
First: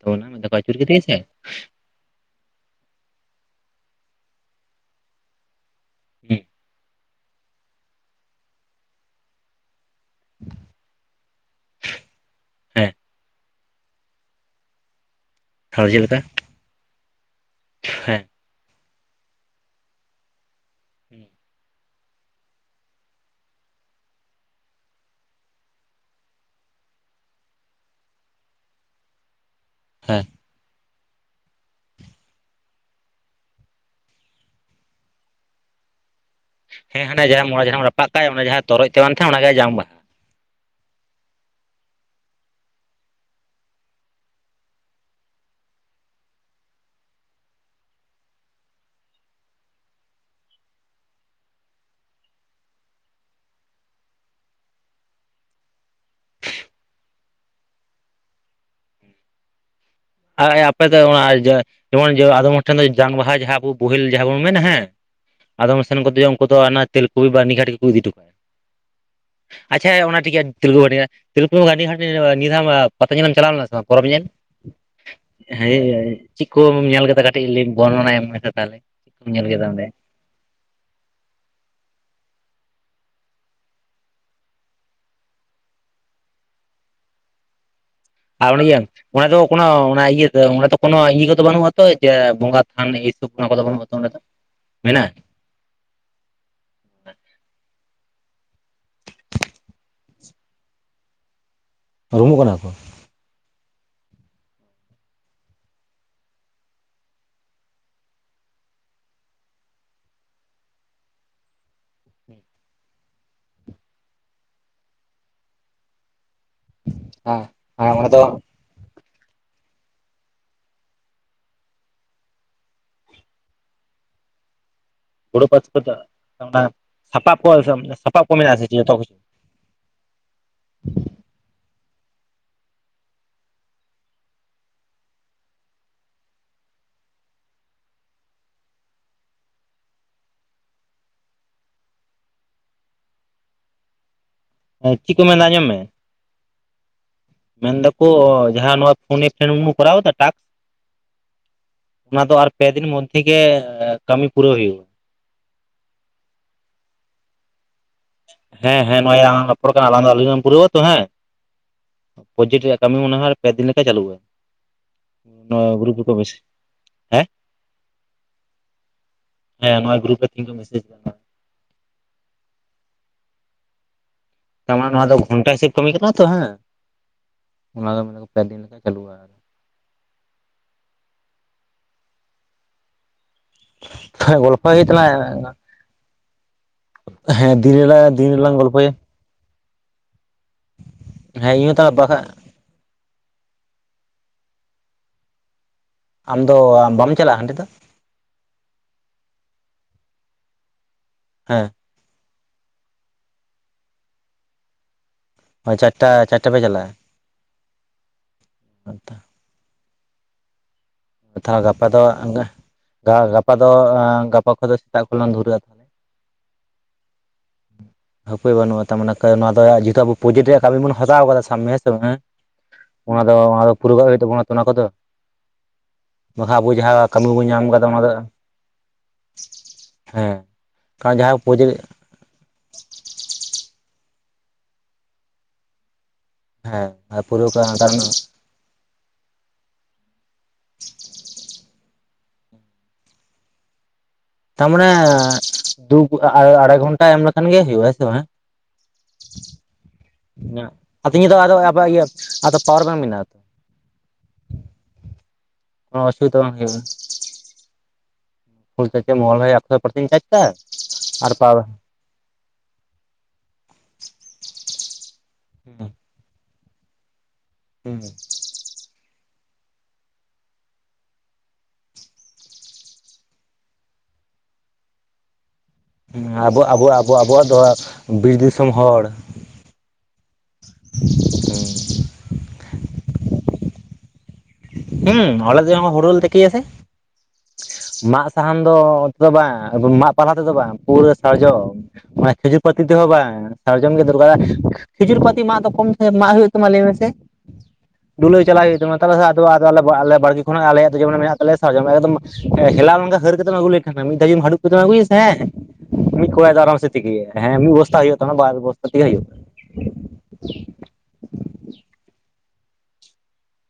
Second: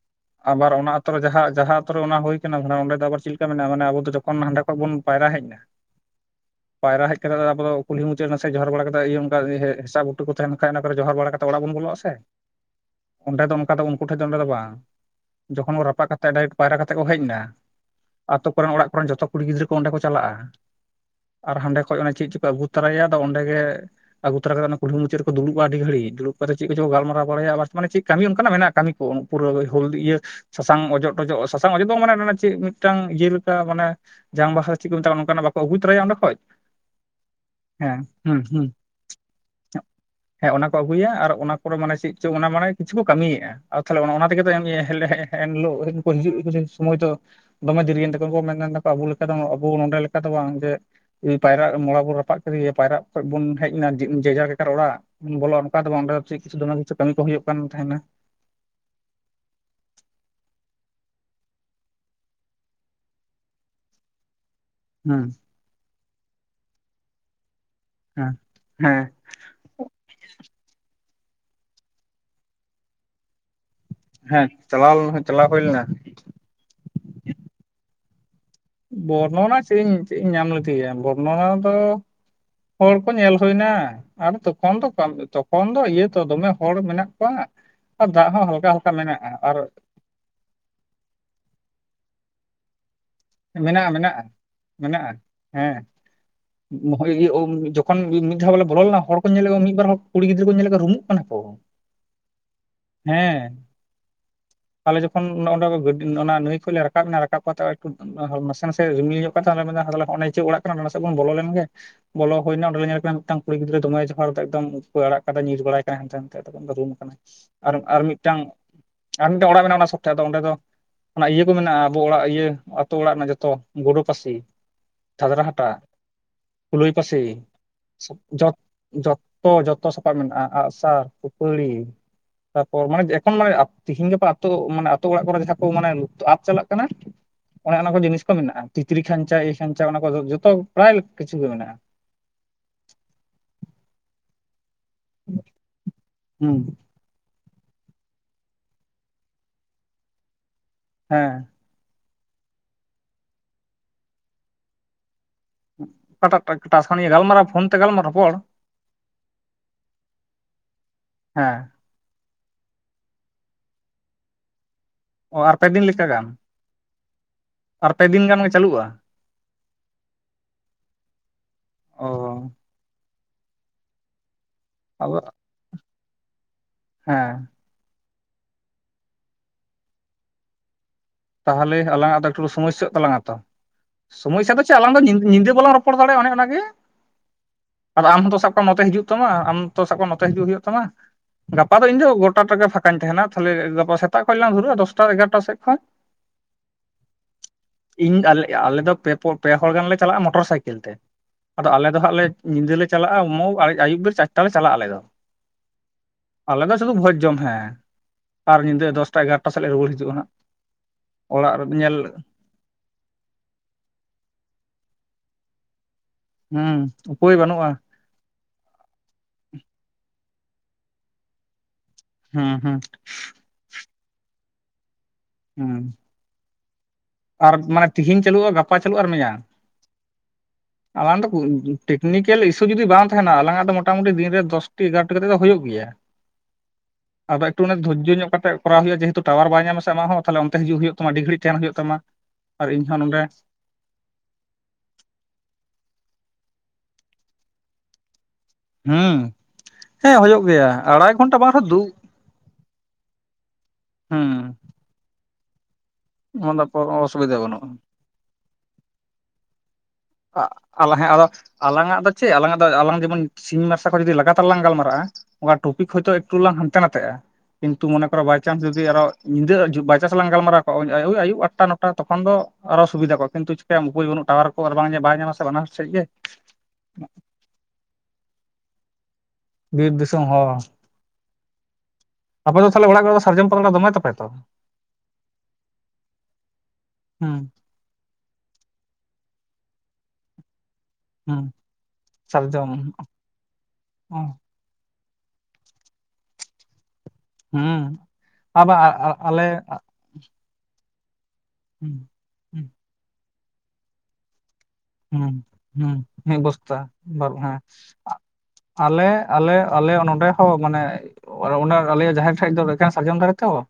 S1: ᱠᱚᱣᱟ [unintelligible]
S2: ᱟᱵᱟᱨ ᱚᱱᱟ ᱟᱛᱩ ᱨᱮ ᱡᱟᱦᱟᱸ ᱡᱟᱦᱟᱸ ᱛᱚᱨ ᱚᱱᱟ ᱦᱩᱭ ᱟᱠᱟᱱᱟ ᱚᱸᱰᱮ ᱫᱚ ᱪᱮᱫ ᱞᱮᱠᱟ ᱢᱮᱱᱟᱜ-ᱟ ᱢᱟᱱᱮ ᱟᱵᱚ ᱡᱚᱠᱷᱚᱱ ᱦᱟᱸᱰᱮ ᱠᱷᱚᱡ ᱵᱚᱱ ᱯᱟᱭᱨᱟ ᱦᱮᱡᱱᱟ ᱾
S1: [unintelligible]
S2: ᱯᱟᱭᱨᱟ ᱦᱮᱡ ᱠᱟᱛᱮ ᱟᱵᱚ ᱫᱚ ᱠᱩᱞᱦᱤ ᱢᱩᱪᱟᱹᱫ ᱱᱟᱥᱮ ᱡᱚᱦᱟᱲ ᱵᱟᱲᱟ ᱠᱟᱛᱮ ᱤᱭᱟᱹ ᱚᱱᱠᱟ ᱤᱭᱟᱹ ᱥᱟᱜ ᱵᱩᱴᱟᱹ ᱠᱚ ᱛᱟᱦᱮᱱ ᱠᱷᱟᱡ ᱚᱱᱟ ᱠᱚᱨᱮ ᱡᱚᱦᱟᱨ ᱵᱟᱲᱟ ᱠᱟᱛᱮᱫ ᱚᱲᱟᱜ ᱵᱚᱱ ᱵᱚᱞᱚᱜ-ᱟ ᱥᱮ
S1: ᱦᱮᱸ
S2: ᱚᱸᱰᱮ ᱫᱚ ᱚᱱᱠᱟ ᱫᱚ ᱩᱱᱠᱩ ᱴᱷᱮᱡ ᱫᱚ ᱚᱸᱰᱮ ᱫᱚ ᱵᱟᱝ ᱡᱚᱠᱷᱚᱱ ᱠᱚ
S1: ᱦᱚᱲ ᱪᱮᱫ
S2: ᱨᱟᱯᱟᱜ
S1: ᱞᱮᱠᱟ
S2: ᱠᱟᱛᱮ ᱰᱟᱭᱨᱮᱴ ᱯᱟᱭᱨᱟ ᱠᱟᱛᱮ ᱠᱚ ᱦᱮᱡᱱᱟ
S1: ᱦᱮᱸ
S2: ᱟᱛᱳ ᱠᱚᱨᱮᱱ ᱚᱲᱟᱜ ᱠᱚᱨᱮᱱ ᱡᱚᱛᱚ ᱠᱩᱲᱤ ᱜᱤᱫᱽᱨᱟᱹ ᱠᱚ ᱚᱸᱰᱮ ᱠᱚ ᱪᱟᱞᱟᱜ-ᱟ ᱟᱨ ᱦᱟᱸᱰᱮ ᱠᱷᱚᱡ ᱚᱱᱮ ᱪᱮᱫ ᱪᱚᱠᱚ ᱟᱹᱜᱩ ᱛᱚᱨᱟᱭᱮᱟ ᱟᱫᱚ ᱚᱸᱰᱮ ᱜᱮ ᱟᱹᱜᱩ ᱛᱚᱨᱟ ᱠᱟᱛᱮ ᱚᱱᱟ ᱠᱩᱞᱦᱤ ᱢᱩᱪᱟᱹᱫ ᱨᱮ ᱠᱚ ᱫᱩᱲᱩᱵ-ᱟ ᱟᱹᱰᱤ ᱜᱷᱟᱲᱤᱡ ᱫᱩᱲᱩᱵ ᱠᱟᱛᱮᱫ ᱠᱚ ᱜᱟᱞᱢᱟᱨᱟᱣ ᱵᱟᱲᱟᱭ-ᱟ ᱵᱟ ᱪᱮᱫ ᱚᱱᱠᱟᱱᱟᱜ ᱢᱮᱱᱟᱜ-ᱟ ᱠᱟᱹᱢᱤ ᱠᱚ [inaudible] ᱯᱩᱨᱟᱹ ᱦᱩᱞ ᱤᱭᱟᱹ
S1: ᱦᱮᱸ
S2: ᱥᱟᱥᱟᱝ ᱚᱡᱚᱜ ᱴᱚᱡᱚᱜ ᱥᱟᱥᱟᱝ ᱚᱡᱚᱜ ᱢᱟᱱᱮ ᱪᱮᱫ ᱢᱤᱫᱴᱟᱝ ᱤᱭᱟᱹ ᱞᱮᱠᱟ ᱢᱟᱱᱮ ᱡᱟᱝ ᱵᱟᱦᱟ ᱪᱮᱫ ᱠᱚ ᱢᱮᱛᱟᱜ [inaudible] ᱱᱚᱝᱠᱟᱱᱟᱜ ᱵᱟᱠᱚ ᱟᱹᱜᱩ ᱛᱚᱨᱟᱭ-ᱟ ᱚᱸᱰᱮᱠᱷᱚᱡ
S1: ᱦᱮᱸ ᱦᱟᱱᱮ ᱡᱟᱦᱟᱸ ᱢᱚᱲᱟ ᱡᱟᱦᱟᱸᱢ ᱨᱟᱯᱟᱜ ᱠᱷᱟᱭ ᱚᱱᱟ ᱡᱟᱦᱟᱸ ᱛᱚᱨᱚᱡ ᱛᱮ ᱵᱟᱝ ᱛᱟᱦᱮᱸᱫ ᱚᱱᱟ ᱜᱮ ᱡᱟᱝ ᱵᱟᱦᱟ᱾
S2: ᱦᱮᱸ ᱚᱱᱟ ᱠᱚ ᱟᱹᱜᱩᱭᱟ ᱟᱨ ᱚᱱᱟ ᱠᱚᱨᱮ ᱢᱟᱱᱮ ᱪᱮᱫ ᱪᱚᱝ ᱚᱱᱟ ᱢᱟᱱᱮ ᱠᱤᱪᱷᱩ ᱠᱚ ᱠᱟᱹᱢᱤᱭᱮᱫ-ᱟ ᱟᱨ ᱛᱟᱦᱚᱞᱮ ᱚᱱᱟ ᱦᱮᱱ ᱦᱤᱞᱳᱜ ᱩᱱᱠᱩ ᱦᱤᱡᱩᱜ-ᱟ ᱥᱚᱢᱚᱭ ᱫᱚ [unintelligible] ᱫᱚᱢᱮ ᱫᱮᱨᱤᱭᱮᱱ ᱛᱟᱠᱚ ᱠᱚ ᱢᱮᱱᱫᱟ ᱠᱚ ᱟᱵᱚ ᱞᱮᱠᱟ ᱫᱚ ᱟᱵᱚ ᱱᱚᱰᱮ ᱞᱮᱠᱟ ᱫᱚ ᱵᱟᱝ ᱡᱮ ᱯᱟᱭᱨᱟᱜ ᱢᱚᱲᱟ ᱵᱚᱱ ᱨᱟᱯᱟᱜ ᱠᱮᱫᱮᱭᱟ ᱯᱟᱭᱨᱟᱜ ᱠᱷᱚᱡ ᱵᱚᱱ ᱦᱮᱡᱱᱟ ᱡᱮᱡᱟᱨ ᱛᱮᱛᱟᱨ ᱚᱲᱟᱜ ᱵᱚᱞᱚ ᱚᱱᱠᱟ ᱫᱚ ᱵᱟᱝ᱾ ᱚᱸᱰᱮ ᱫᱚ [unintelligible] ᱫᱚᱢᱮ ᱠᱤᱪᱷᱩ ᱠᱟᱢᱤ ᱦᱩᱭᱩᱜ ᱠᱟᱱ ᱛᱟᱦᱮᱱᱟ ᱾
S1: ᱟᱨ ᱟᱯᱮ ᱫᱚ ᱚᱱᱟ, [unintelligible] ᱡᱮᱢᱚᱱ ᱟᱫᱚᱢ ᱦᱚᱲ ᱴᱷᱮᱱ ᱫᱚ ᱡᱟᱝ ᱵᱟᱦᱟ ᱡᱟᱦᱟᱸ ᱟᱵᱚ ᱵᱳᱦᱮᱞ ᱡᱟᱦᱟᱸ ᱵᱚᱱ ᱢᱮᱱᱟ᱾ ᱦᱮᱸᱼᱼ
S2: ᱦᱩᱸ᱾
S1: ᱟᱫᱚᱢ ᱥᱮᱱ ᱠᱚᱫᱚ ᱩᱱᱠᱩ ᱫᱚ, ᱚᱱᱟ ᱛᱮᱞᱠᱩᱯᱤ ᱵᱟᱹᱨᱱᱤ ᱜᱷᱟᱴ ᱜᱮᱠᱚ ᱤᱫᱤ ᱦᱚᱴᱚ ᱠᱟᱜᱼᱟ
S2: ᱦᱮᱸ
S1: ᱾
S2: ᱦᱮᱸ
S1: ᱟᱪᱪᱷᱟ ᱚᱱᱟ ᱴᱤᱠ ᱜᱮᱭᱟ᱾ [unintelligible] ᱛᱮ ᱛᱮᱞᱠᱩᱯᱤ ᱜᱷᱟᱴ ᱱᱤᱭᱟᱹ ᱫᱷᱟᱣ ᱯᱟᱛᱟ ᱧᱮᱞ ᱮᱢ ᱪᱟᱞᱟᱣ ᱞᱮᱱᱟ᱾ ᱥᱮ ᱯᱚᱨᱚᱵᱽ ᱧᱮᱞᱼᱼ
S2: ᱦᱮᱸ ᱪᱟᱞᱟᱣ [unintelligible]
S1: ᱦᱮᱸ, ᱪᱮᱫ ᱠᱚᱢ ᱧᱮᱞ ᱠᱮᱫᱟ ᱠᱟᱹᱴᱤᱡ ᱞᱟᱹᱭ, ᱵᱚᱨᱱᱚᱱᱟ ᱮᱢ ᱢᱮᱥᱮ ᱛᱟᱦᱚᱞᱮ᱾ ᱪᱮᱫ ᱠᱚᱢ ᱧᱮᱞ
S2: ᱵᱚᱨᱱᱚᱱᱟ
S1: ᱠᱮᱫᱟ
S2: ᱪᱮᱫ
S1: ᱚᱸᱰᱮ?
S2: ᱤᱧ ᱪᱮᱫ ᱤᱧ ᱧᱟᱢ ᱞᱮᱫᱮᱭᱟ ᱾ ᱵᱚᱨᱱᱚᱱᱟ ᱫᱚᱼᱼ ᱦᱚᱲ ᱠᱚ ᱧᱮᱞ ᱦᱳᱭ ᱱᱟ ᱾ ᱟᱨ ᱛᱚᱠᱷᱚᱱ ᱫᱚ, ᱛᱚᱠᱷᱚᱱ ᱫᱚ ᱤᱭᱟᱹ ᱛᱚ ᱫᱚᱢᱮ ᱦᱚᱲ ᱢᱮᱱᱟᱜ ᱠᱚᱣᱟ ᱾
S1: ᱟᱨ ᱤᱭᱟᱹ [unintelligible] ᱚᱱᱟ ᱫᱚ ᱠᱳᱱᱳ ᱚᱱᱟ ᱤᱭᱟᱹ ᱚᱱᱟ ᱫᱚ ᱠᱚᱱ ᱤᱭᱟᱹ ᱠᱚᱫᱚ ᱵᱟᱹᱱᱩᱜᱼᱟᱛᱚ ᱡᱮ ᱵᱚᱸᱜᱟᱼᱼ ᱛᱷᱟᱱ ᱮ ᱥᱚᱵ [unintelligible] ᱠᱚᱫᱚ ᱵᱟᱹᱱᱩᱜ
S2: ᱢᱮᱱᱟᱜᱼᱟ
S1: ᱟᱫᱚ ᱚᱸᱰᱮ ᱫᱚ
S2: ᱢᱮᱱᱟᱜᱼᱟ
S1: ᱾ ᱢᱮᱱᱟᱜᱼᱟ?
S2: ᱦᱮᱸ᱾ ᱡᱚᱠᱷᱚᱱ ᱢᱤᱫ ᱫᱷᱟᱣ ᱵᱟᱞᱮ ᱵᱚᱞᱚ ᱞᱮᱱᱟ ᱾ ᱦᱚᱲ ᱠᱚ ᱧᱮᱞ ᱢᱤᱫ ᱵᱟᱨ ᱦᱚᱲ ᱠᱩᱲᱤ ᱜᱤᱫᱽᱨᱟᱹ ᱠᱚ ᱧᱮᱞ ᱮᱫ ᱠᱚᱣᱟ ᱨᱩᱢᱩᱜ ᱠᱟᱱᱟ ᱠᱚ ᱾
S1: ᱨᱩᱢᱩᱜ ᱠᱟᱱᱟ ᱠᱚ᱾
S2: ᱦᱮᱸ᱾ ᱟᱞᱮ ᱡᱚᱠᱷᱚᱱ ᱚᱸᱰᱮ, ᱚᱱᱟ ᱱᱟᱹᱭ ᱠᱷᱚᱱᱟᱞᱮ ᱨᱟᱠᱟᱵ ᱮᱱᱟ ᱾ ᱨᱟᱠᱟᱵ ᱠᱟᱛᱮ ᱮᱠᱴᱩ ᱱᱟᱥᱮ ᱱᱟᱥᱮ ᱨᱤᱢᱤᱞ ᱧᱚᱜᱼᱼ ᱛᱮ ᱦᱟᱜ [unintelligible] ᱚᱱᱮ ᱪᱮᱫ ᱚᱲᱟᱜ ᱠᱟᱱᱟ᱾ ᱱᱚᱵᱮ ᱥᱮᱫ ᱵᱚᱱ ᱵᱚᱞᱚ ᱞᱮᱱ ᱜᱮ᱾ ᱵᱚᱞᱚ ᱦᱳᱭᱱᱟ᱾ ᱚᱸᱰᱮ ᱧᱮᱞᱮ ᱠᱟᱱᱟ ᱢᱤᱫᱴᱟᱝ ᱠᱩᱲᱤ ᱜᱤᱫᱽᱨᱟᱹ ᱫᱚᱢᱮ ᱡᱚᱦᱟᱨ ᱮᱠᱫᱚᱢ, ᱩᱵ ᱠᱚ ᱟᱲᱟᱜ ᱠᱟᱫᱟ ᱧᱤᱨ ᱵᱟᱲᱟᱭ ᱠᱟᱱᱟ ᱦᱟᱱᱛᱮ ᱱᱟᱛᱮ᱾ ᱨᱩᱢ ᱠᱟᱱᱟᱭ
S1: ᱦᱮᱸ
S2: ᱾
S1: ᱦᱮᱸ
S2: ᱟᱨ
S1: ᱚᱱᱟ ᱫᱚ
S2: ᱢᱤᱫᱴᱟᱝ, ᱟᱨ ᱢᱤᱫᱴᱟᱝ ᱚᱲᱟᱜ ᱢᱮᱱᱟᱜᱼᱟ ᱚᱱᱟ [unintelligible] ᱚᱸᱰᱮ ᱫᱚᱼᱼ ᱚᱱᱟ ᱤᱭᱟᱹ ᱠᱚ ᱢᱮᱱᱟᱜᱼᱟ᱾ ᱟᱵᱚ ᱚᱲᱟᱜ ᱤᱭᱟᱹ, ᱟᱛᱳ ᱚᱲᱟᱜ ᱨᱮᱱᱟᱜ ᱡᱚᱛᱚ ᱜᱳᱰᱳ ᱯᱟᱹᱥᱤ᱾ ᱫᱷᱟᱫᱨᱟ
S1: ᱜᱩᱲᱩ ᱯᱟᱥ
S2: ᱦᱟᱴᱟᱜ,
S1: ᱠᱚ
S2: ᱠᱩᱞᱟᱹᱭ ᱯᱟᱹᱥᱤ,
S1: ᱥᱟᱯᱟᱵ ᱠᱚ ᱥᱟᱯᱟᱵ ᱠᱚ
S2: ᱡᱚᱛ
S1: ᱢᱮᱱᱟᱜᱼᱟ ᱥᱮ ᱪᱮᱫ ᱡᱚᱛᱚ ᱠᱤᱪᱷᱩ?
S2: ᱡᱚᱛ [unintelligible] ᱚ ᱡᱚᱛᱚ ᱥᱟᱯᱟᱵ ᱢᱮᱱᱟᱜᱼᱟ᱾ ᱟᱜᱼᱥᱟᱨ, ᱥᱩᱯᱟᱹᱲᱤ ᱛᱟᱯᱚᱨ ᱢᱟᱱᱮ ᱮᱠᱷᱚᱱ ᱢᱟᱱᱮᱼᱼ ᱛᱤᱦᱤᱧ ᱜᱟᱯᱟ ᱟᱛᱳ, ᱢᱟᱱᱮ ᱟᱛᱳ ᱚᱲᱟᱜ ᱠᱚᱨᱮ ᱡᱟᱦᱟᱸ ᱠᱚᱨᱮ ᱢᱟᱱᱮ ᱟᱫ ᱪᱟᱞᱟᱜ ᱠᱟᱱᱟ᱾ ᱚᱱᱮ ᱚᱱᱟ ᱠᱚ ᱡᱤᱱᱤᱥ ᱠᱚ ᱢᱮᱱᱟᱜᱼᱟ᱾ ᱛᱤᱛᱨᱤ ᱠᱷᱟᱧᱪᱟ, ᱤᱭᱟᱹ ᱠᱷᱟᱧᱪᱟ, ᱚᱱᱟ ᱠᱚ ᱡᱚᱛᱚ ᱯᱮᱨᱟᱭ ᱠᱤᱪᱷᱩ ᱜᱮ ᱢᱮᱱᱟᱜᱼᱟ᱾
S1: ᱦᱮᱸ, ᱪᱤᱫ ᱠᱚ ᱢᱮᱱᱟ ᱟᱸᱡᱚᱢ ᱢᱮ᱾
S2: ᱦᱩᱸ
S1: ᱢᱮᱱ ᱫᱟᱠᱚ ᱡᱟᱦᱟᱸ ᱱᱚᱣᱟ ᱯᱷᱳᱱ ᱮ ᱯᱷᱮᱨᱮᱱᱰ ᱵᱚᱱ ᱠᱚᱨᱟᱣ ᱮᱫᱟ ᱴᱟᱥᱠ᱾
S2: ᱦᱮᱸ᱾
S1: ᱚᱱᱟ ᱫᱚ ᱟᱨ ᱯᱮ ᱫᱤᱱ ᱢᱚᱫᱽᱫᱷᱮ ᱜᱮ ᱠᱟᱹᱢᱤ ᱯᱩᱨᱟᱹᱣ ᱦᱳᱭᱳᱜᱼᱟ᱾
S2: ᱯᱴᱟᱴᱟ [unintelligible] ᱴᱟᱥᱠ, ᱱᱤᱭᱟᱹ ᱜᱟᱞᱢᱟᱨᱟ ᱯᱷᱳᱱ ᱛᱮ ᱜᱟᱞ ᱢᱟᱨᱟᱣ?
S1: ᱦᱮᱸ, ᱦᱮᱸ, ᱱᱚᱣᱟ ᱟᱞᱟᱝ ᱞᱟᱝ ᱨᱚᱯᱚᱲ ᱠᱟᱱᱟ᱾ ᱟᱞᱟᱝ ᱫᱚ ᱟᱹᱞᱤᱧ ᱞᱟᱝ ᱯᱩᱨᱟᱹ ᱟᱛᱚ ᱦᱮᱸ᱾
S2: ᱦᱮᱸ
S1: ᱯᱨᱚᱡᱮᱠᱴ ᱨᱮᱭᱟᱜ ᱠᱟᱹᱢᱤ ᱢᱚᱱᱮ ᱦᱚᱭ ᱯᱮ ᱫᱤᱱ ᱞᱮᱠᱟ ᱪᱟᱹᱞᱩᱜᱼᱟ᱾
S2: ᱚ ᱟᱨ
S1: ᱱᱚᱣᱟ
S2: ᱯᱮ ᱫᱤᱱ
S1: ᱜᱩᱨᱯ
S2: ᱞᱮᱠᱟ
S1: ᱨᱮᱠᱚ
S2: ᱜᱟᱱ
S1: ᱢᱮᱥᱮᱡ
S2: ᱟᱨ ᱯᱮ ᱫᱤᱱ ᱜᱟᱱ ᱜᱮ ᱪᱟᱹᱞᱩᱜᱼᱟ
S1: [unintelligible] ᱦᱮᱸ? ᱱᱚᱣᱟ ᱜᱨᱩᱯ ᱨᱮ ᱛᱮᱦᱮᱧ ᱠᱚ ᱢᱮᱥᱮᱡᱟ᱾
S2: ᱚᱻ
S1: ᱛᱟᱢᱟ ᱱᱚᱣᱟ ᱫᱚ
S2: ᱟᱫᱚ
S1: ᱜᱷᱚᱱᱴᱟ ᱦᱤᱥᱟᱹᱵ ᱠᱟᱹᱢᱤ ᱠᱟᱱᱟ ᱛᱚ᱾ ᱦᱮᱸ,
S2: ᱦᱮᱸ
S1: ᱚᱱᱟ ᱫᱚ ᱢᱮᱱ ᱫᱟ ᱯᱮ ᱫᱤᱱ ᱞᱮᱠᱟ ᱪᱟᱹᱞᱩᱜᱼᱟ ᱾
S2: ᱛᱟᱦᱚᱞᱮ ᱟᱞᱟᱝ ᱟ ᱫᱚ, ᱮᱠᱴᱩ ᱥᱚᱢᱚᱥᱟ ᱛᱟᱞᱟᱝ ᱟ ᱛᱚ᱾
S1: ᱦᱮᱸ
S2: ᱥᱚᱢᱚᱥᱟ ᱫᱚ
S1: ᱜᱚᱞᱯᱚᱭ
S2: ᱪᱮᱫ
S1: ᱦᱩᱭᱩᱜ
S2: ᱟᱞᱟᱝ ᱫᱚ ᱧᱤᱫᱟᱹ
S1: ᱛᱟᱞᱟᱝᱟ
S2: ᱵᱟᱞᱟᱝ ᱨᱚᱯᱚᱲ ᱫᱟᱲᱮᱭᱟᱜᱼᱟ ᱚᱱᱮ ᱚᱱᱟ ᱜᱮ᱾
S1: ᱦᱮᱸ, ᱫᱤᱱ ᱨᱮᱞᱟ [unintelligible] ᱫᱤᱱ ᱨᱮᱞᱟᱝ ᱜᱚᱞᱯᱚᱭᱟ᱾
S2: ᱦᱤᱡᱩᱜ ᱛᱟᱢᱟ, ᱟᱢ ᱛᱚ ᱥᱟᱵᱟᱜ ᱢᱮ ᱱᱚᱛᱮ ᱦᱤᱡᱩᱜ ᱦᱩᱭᱩᱜ ᱛᱟᱢᱟ ᱾
S1: ᱦᱮᱸ ᱦᱚᱸ
S2: ᱜᱟᱯᱟ ᱫᱚ
S1: ᱛᱟᱦᱚᱞᱮ
S2: ᱤᱧ ᱫᱚ
S1: ᱵᱟᱠᱷᱟᱡ
S2: ᱜᱚᱴᱟ ᱴᱟᱠᱟ [unintelligible] ᱯᱷᱟᱸᱠᱟᱧ ᱛᱟᱦᱮᱱᱟ᱾ ᱛᱟᱦᱚᱞᱮ ᱜᱟᱯᱟ ᱥᱮᱛᱟᱜ ᱠᱷᱚᱱ ᱞᱟᱝ ᱫᱷᱩᱨᱟᱹᱜᱼᱟ, ᱫᱚᱥᱴᱟᱼᱮᱜᱟᱨᱚᱴᱟ ᱥᱮᱫ ᱠᱷᱚᱡ᱾
S1: ᱟᱢ ᱫᱚ ᱵᱟᱢ ᱪᱟᱞᱟᱜᱼᱟ ᱦᱟᱰᱮ ᱫᱚ?
S2: ᱤᱧ, ᱟᱞᱮ ᱫᱚ ᱯᱮ ᱦᱚᱲ ᱜᱟᱱ ᱞᱮ ᱪᱟᱞᱟᱜᱼᱟ᱾ ᱢᱚᱴᱚᱨ ᱥᱟᱭᱠᱮᱞ ᱛᱮ,
S1: ᱦᱮᱸ
S2: ᱟᱫᱚ ᱟᱞᱮᱼᱼ ᱟᱫᱚ ᱦᱟᱸᱜ ᱞᱮ, ᱧᱤᱫᱟᱹ ᱞᱮ ᱪᱟᱞᱟᱜᱼᱟ᱾ ᱟᱭᱩᱵ ᱪᱟᱨᱴᱟ ᱞᱮ ᱪᱟᱞᱟᱜᱼᱟ ᱟᱞᱮ ᱫᱚ᱾
S1: ᱪᱟᱨᱴᱟ ᱪᱟᱨᱴᱟ ᱯᱮ
S2: ᱟᱞᱮ ᱫᱚ
S1: ᱪᱟᱞᱟᱜᱼᱟ
S2: ᱥᱩᱫᱷᱩ ᱵᱷᱚᱡᱽ ᱡᱚᱢ ᱦᱮᱸ᱾ ᱟᱨ ᱧᱤᱫᱟᱹ ᱫᱚᱥᱴᱟ ᱮᱜᱟᱨᱚᱴᱟ ᱥᱮᱫ ᱞᱮ ᱨᱩᱣᱟᱹᱲ ᱦᱤᱡᱩᱜᱼᱟ ᱦᱟᱸᱜ᱾ ᱚᱲᱟᱜ
S1: ᱛᱟᱦᱚᱞᱮ
S2: ᱨᱮ
S1: ᱜᱟᱯᱟ
S2: ᱧᱮᱞ
S1: ᱫᱚ, [unintelligible] ᱜᱟᱯᱟ ᱫᱚ, ᱜᱟᱯᱟ ᱠᱷᱚᱱ ᱫᱚ ᱥᱮᱛᱟᱜ ᱠᱷᱚᱱ ᱫᱷᱩᱨᱟᱹᱜᱼᱟ ᱟᱯᱮ᱾
S2: ᱦᱩᱸ ᱩᱯᱟᱹᱭ ᱵᱟᱹᱱᱩᱜᱼᱟ
S1: ᱦᱟᱹᱯᱟᱹᱭ ᱵᱟᱹᱱᱩᱜᱼᱟ ᱛᱟ ᱢᱟᱱᱮ ᱱᱚᱣᱟ ᱫᱚ ᱡᱮᱦᱚᱛᱩ ᱟᱵᱚ ᱯᱨᱚᱡᱮᱠᱴ ᱨᱮᱭᱟᱜ ᱠᱟᱹᱢᱤ ᱵᱚᱱ ᱦᱟᱛᱟᱣ ᱟᱠᱟᱫᱟ ᱥᱟᱵ ᱢᱮ ᱦᱮᱸᱥᱮ ᱵᱟᱝ ᱦᱮ
S2: ᱦᱩᱸ ᱦᱩᱸ
S1: ᱚᱱᱟ ᱫᱚ ᱚᱱᱟ ᱫᱚ ᱯᱩᱨᱟᱹᱣ ᱠᱟᱜ ᱦᱩᱭᱩᱜ ᱛᱟᱵᱚᱱᱟ ᱛᱚ ᱚᱱᱟ ᱠᱚᱫᱚ
S2: ᱦᱩᱸ
S1: ᱵᱟᱝᱠᱷᱟᱱ ᱟᱵᱚ ᱡᱟᱦᱟᱸ ᱠᱟᱹᱢᱤ ᱵᱚᱱ
S2: ᱟᱨ
S1: ᱧᱟᱢ ᱠᱟᱫᱟ
S2: ᱢᱟᱱᱮ
S1: ᱚᱱᱟ ᱫᱚ
S2: ᱛᱤᱦᱤᱧ ᱪᱟᱞᱩ ᱟ ᱜᱟᱯᱟ ᱪᱟᱞᱩ ᱟ ᱟᱨ ᱢᱮᱭᱟᱝ
S1: ᱦᱮᱸ ᱠᱟᱨᱚᱱ
S2: ᱟᱞᱟᱝ ᱫᱚ
S1: ᱡᱟᱦᱟᱸ ᱯᱨᱚᱡᱮᱠᱴ
S2: ᱛᱠᱱᱤᱠᱮᱞ ᱤᱥᱩᱹ ᱡᱩᱫᱤ ᱵᱟᱝ ᱛᱟᱦᱮᱱᱟ ᱟᱞᱟᱝᱟᱜ ᱫᱚ ᱢᱚᱴᱟ ᱢᱩᱴᱤ ᱫᱤᱱᱨᱮ ᱫᱚᱥᱴᱤ ᱮᱜᱟᱨᱚᱴ ᱠᱟ ᱠᱟᱛᱮᱫ ᱫᱚ ᱦᱩᱭᱩᱜ ᱜᱮᱭᱟ
S1: ᱦᱮᱸ
S2: ᱟᱫᱚ
S1: ᱯᱩᱨᱟᱹᱣ
S2: ᱮᱠᱴᱩ
S1: ᱠᱟᱜ
S2: ᱚᱱᱟ ᱫᱚ
S1: ᱠᱟᱨᱚᱱ
S2: ᱫᱷᱳᱨᱡᱚ ᱧᱚᱜ ᱠᱟᱛᱮᱫ ᱠᱚᱨᱟᱣ ᱦᱩᱭᱩᱜᱼᱟ ᱡᱮᱦᱮᱛᱩ ᱴᱟᱣᱟᱨ ᱵᱟᱭ ᱧᱟᱢᱟ ᱟᱢᱟᱜ ᱦᱚᱸ ᱛᱟᱦᱚᱞᱮ ᱚᱱᱛᱮ ᱦᱤᱡ ᱦᱩᱭᱩᱜ ᱛᱟᱢᱟ ᱟᱰᱤ ᱜᱷᱟᱲᱤᱡ ᱛᱟᱦᱮᱱ ᱦᱩᱭᱩᱜ ᱛᱟᱢᱟ ᱟᱨ ᱤᱧᱦᱚᱸ ᱱᱚᱰᱮ
S1: ᱛᱟᱨᱢᱟᱱᱮ ᱫᱩ ᱟᱲᱟᱭ ᱜᱷᱚᱱᱴᱟ ᱮᱢ ᱞᱮᱠᱷᱟᱱ ᱜᱮ ᱦᱩᱭᱩᱜ ᱟ ᱦᱮᱥᱮ ᱵᱟᱝ
S2: ᱦᱩᱸ ᱦᱮᱸ ᱦᱩᱭᱩᱜ ᱜᱮᱭᱟ ᱟᱲᱟᱭ
S1: ᱟᱫᱚ ᱱᱤᱭᱟᱹ ᱫᱚ
S2: ᱜᱷᱚᱱᱴᱟ ᱵᱟᱝ
S1: ᱟᱫᱚ
S2: ᱨᱮᱦᱚᱸ ᱫᱩ
S1: ᱟᱵᱟᱨ ᱤᱭᱟᱹ ᱟᱫᱚ ᱯᱟᱣᱟᱨ ᱵᱮᱝᱠ ᱢᱮᱱᱟᱜᱼᱟ ᱛᱚ
S2: ᱦᱩᱸ
S1: ᱠᱳᱱᱳ ᱚᱥᱩᱵᱤᱫᱟ ᱵᱟᱝ
S2: ᱚᱱᱟᱫᱟ
S1: ᱦᱩᱭᱩᱜᱼᱟ
S2: ᱚᱥᱩᱵᱤᱫᱟ ᱵᱟᱹᱱᱩᱜᱼᱟ
S1: ᱯᱷᱩᱞ ᱪᱮ ᱢᱚᱦᱚᱞ ᱵᱷᱟᱭ ᱟᱯᱮ ᱫᱚ
S2: ᱟᱞᱟᱝ ᱦᱮᱸ ᱟᱫᱚ
S1: [unintelligible] ᱟᱨ
S2: ᱟᱞᱟᱝᱟᱜ ᱫᱚ ᱪᱮᱫ ᱟᱞᱟᱝ ᱟᱜ ᱫᱚ ᱟᱞᱟᱝ ᱡᱮᱢᱚᱱ ᱥᱤᱧ ᱢᱟᱨᱥᱟ ᱡᱩᱫᱤ ᱞᱟᱜᱟᱛᱟᱨ ᱞᱟᱝ ᱜᱟᱞᱢᱟᱨᱟᱜᱼᱟ ᱚᱱᱟ ᱴᱚᱯᱤᱠ
S1: ᱦᱩᱸ
S2: ᱦᱚᱭᱛᱚ ᱮᱠᱴᱩ ᱞᱟᱝ ᱦᱟᱱᱛᱮ ᱱᱟᱛᱮᱜᱼᱟ ᱠᱤᱱᱛᱩ ᱢᱚᱱᱮ ᱠᱚᱨᱮ ᱵᱟᱭ ᱪᱟᱱᱥ ᱡᱩᱫᱤ ᱟᱨᱚ ᱧᱤᱫᱟᱹ ᱵᱟᱭᱪᱟᱥ ᱞᱟᱝ ᱜᱟᱞᱢᱟᱨᱟᱣ ᱠᱚᱜᱼᱟ ᱳᱭ ᱟᱹᱭᱩᱵ ᱟᱴᱟ ᱱᱚᱴᱟ ᱛᱚᱠᱷᱚᱱ ᱫᱚ ᱟᱨᱚ ᱥᱩᱵᱤᱫᱟ ᱠᱚᱣᱟ ᱠᱤᱱᱛᱩ ᱪᱤᱠᱟᱹᱭᱟ ᱩᱯᱟᱹᱭ ᱵᱟᱹᱱᱩᱜ ᱴᱟᱣᱟᱨ ᱟᱨ ᱵᱟᱝ ᱵᱟᱭ ᱧᱟᱢᱟ ᱥᱮ ᱵᱟᱱᱟᱨ ᱥᱮᱫ ᱜᱮ
S1: ᱦᱮ ᱟᱵᱚ ᱟᱵᱚ ᱟᱵᱚ ᱟᱵᱚᱣᱟᱜ ᱫᱚ ᱵᱤᱨ ᱫᱤᱥᱚᱢ ᱦᱚᱲ
S2: ᱵᱤᱨ ᱫᱤᱥᱚᱢ ᱦᱚᱲ ᱟᱯᱮ ᱫᱚ ᱛᱟᱦᱚᱞᱮ ᱚᱲᱟᱜ ᱠᱚ ᱨᱮᱫᱚ ᱥᱟᱨᱡᱚᱢ ᱯᱟᱛᱲᱟ ᱫᱚᱢᱮ ᱛᱟᱯᱮ ᱛᱚ
S1: ᱦᱩᱸ ᱟᱞᱮ ᱫᱚ ᱡᱚᱠᱷᱚᱱ ᱦᱩᱲᱩᱞᱮ ᱛᱤᱠᱤ ᱟᱥᱮ
S2: ᱦᱩᱸ
S1: ᱢᱟᱜ ᱥᱟᱦᱟᱱ ᱫᱚ ᱛᱮᱫᱚ ᱵᱟᱝ ᱢᱟᱜ ᱯᱟᱞᱦᱟ ᱛᱮᱫᱚ ᱵᱟᱝ ᱯᱩᱨᱟᱹ
S2: ᱦᱩᱸ
S1: ᱥᱟᱨᱡᱚᱢ ᱢᱟᱱᱮ ᱠᱷᱤᱡᱩᱨ
S2: ᱥᱟᱨᱡᱚᱢ
S1: ᱯᱟᱹᱛᱤ ᱛᱮᱦᱚᱸ ᱵᱟᱝ ᱥᱟᱨᱡᱚᱢ ᱜᱮ ᱫᱚᱨᱠᱟᱨᱟ ᱠᱷᱤᱡᱩᱨ ᱯᱟᱛᱤ ᱢᱟᱜ ᱫᱚ ᱠᱚᱢᱛᱮ ᱢᱟᱜ ᱦᱩᱭᱩᱜ ᱛᱟᱢᱟ ᱞᱟᱹᱭ ᱢᱮᱥᱮ
S2: ᱦᱩᱸ
S1: ᱰᱩᱞᱟᱹᱣ
S2: ᱟᱨ
S1: ᱪᱟᱞᱟᱜ
S2: ᱵᱟ
S1: ᱦᱩᱭᱩᱜ ᱛᱟᱢᱟ ᱛᱟᱦᱚᱞᱮ ᱟᱫᱚ
S2: ᱟᱞᱮ
S1: ᱟᱞᱮ ᱵᱟᱲᱜᱮ ᱠᱷᱚᱱᱟᱜ ᱟᱞᱮᱭᱟᱜ ᱡᱮᱢᱚᱱ ᱢᱮᱱᱟᱜ ᱛᱟᱞᱮᱭᱟ ᱥᱟᱨᱡᱚᱢ
S2: ᱦᱩᱸ
S1: ᱮᱠᱫᱚᱢ ᱦᱮᱞᱟᱣ ᱞᱮᱝᱠᱟ ᱦᱟᱹᱨ ᱠᱟᱛᱮᱢ ᱟᱹᱜᱩ ᱞᱮᱠᱷᱟᱱ ᱢᱤᱫ ᱫᱷᱟᱣ ᱦᱟᱲᱩᱵ ᱠᱟᱛᱮᱢ ᱟᱜᱩᱭᱟᱥᱮ ᱦᱮᱸ
S2: ᱦᱩᱸ
S1: ᱢᱤᱫ ᱠᱚᱨᱦᱟᱭ ᱫᱚ
S2: ᱵᱚᱥᱛᱟ
S1: ᱟᱨᱟᱢ ᱥᱮ
S2: ᱵᱟᱨ
S1: ᱛᱮᱠᱤᱭᱟ ᱦᱮᱸ ᱢᱤᱫ ᱵᱚᱥᱛᱟ ᱦᱩᱭᱩᱜ ᱛᱟᱢᱟ ᱵᱟᱨ ᱵᱚᱥᱛᱟ ᱛᱮᱜᱮ ᱦᱩᱭᱩᱜ
S2: ᱟᱞᱮᱭᱟᱜ ᱱᱚᱸᱰᱮ ᱦᱚᱸ ᱢᱟᱱᱮ ᱟᱞᱮ ᱡᱟᱦᱮᱨ ᱴᱷᱮᱡ ᱫᱚ ᱮᱠᱮᱱ ᱥᱟᱨᱡᱚᱢ ᱫᱟᱨᱮ ᱛᱚ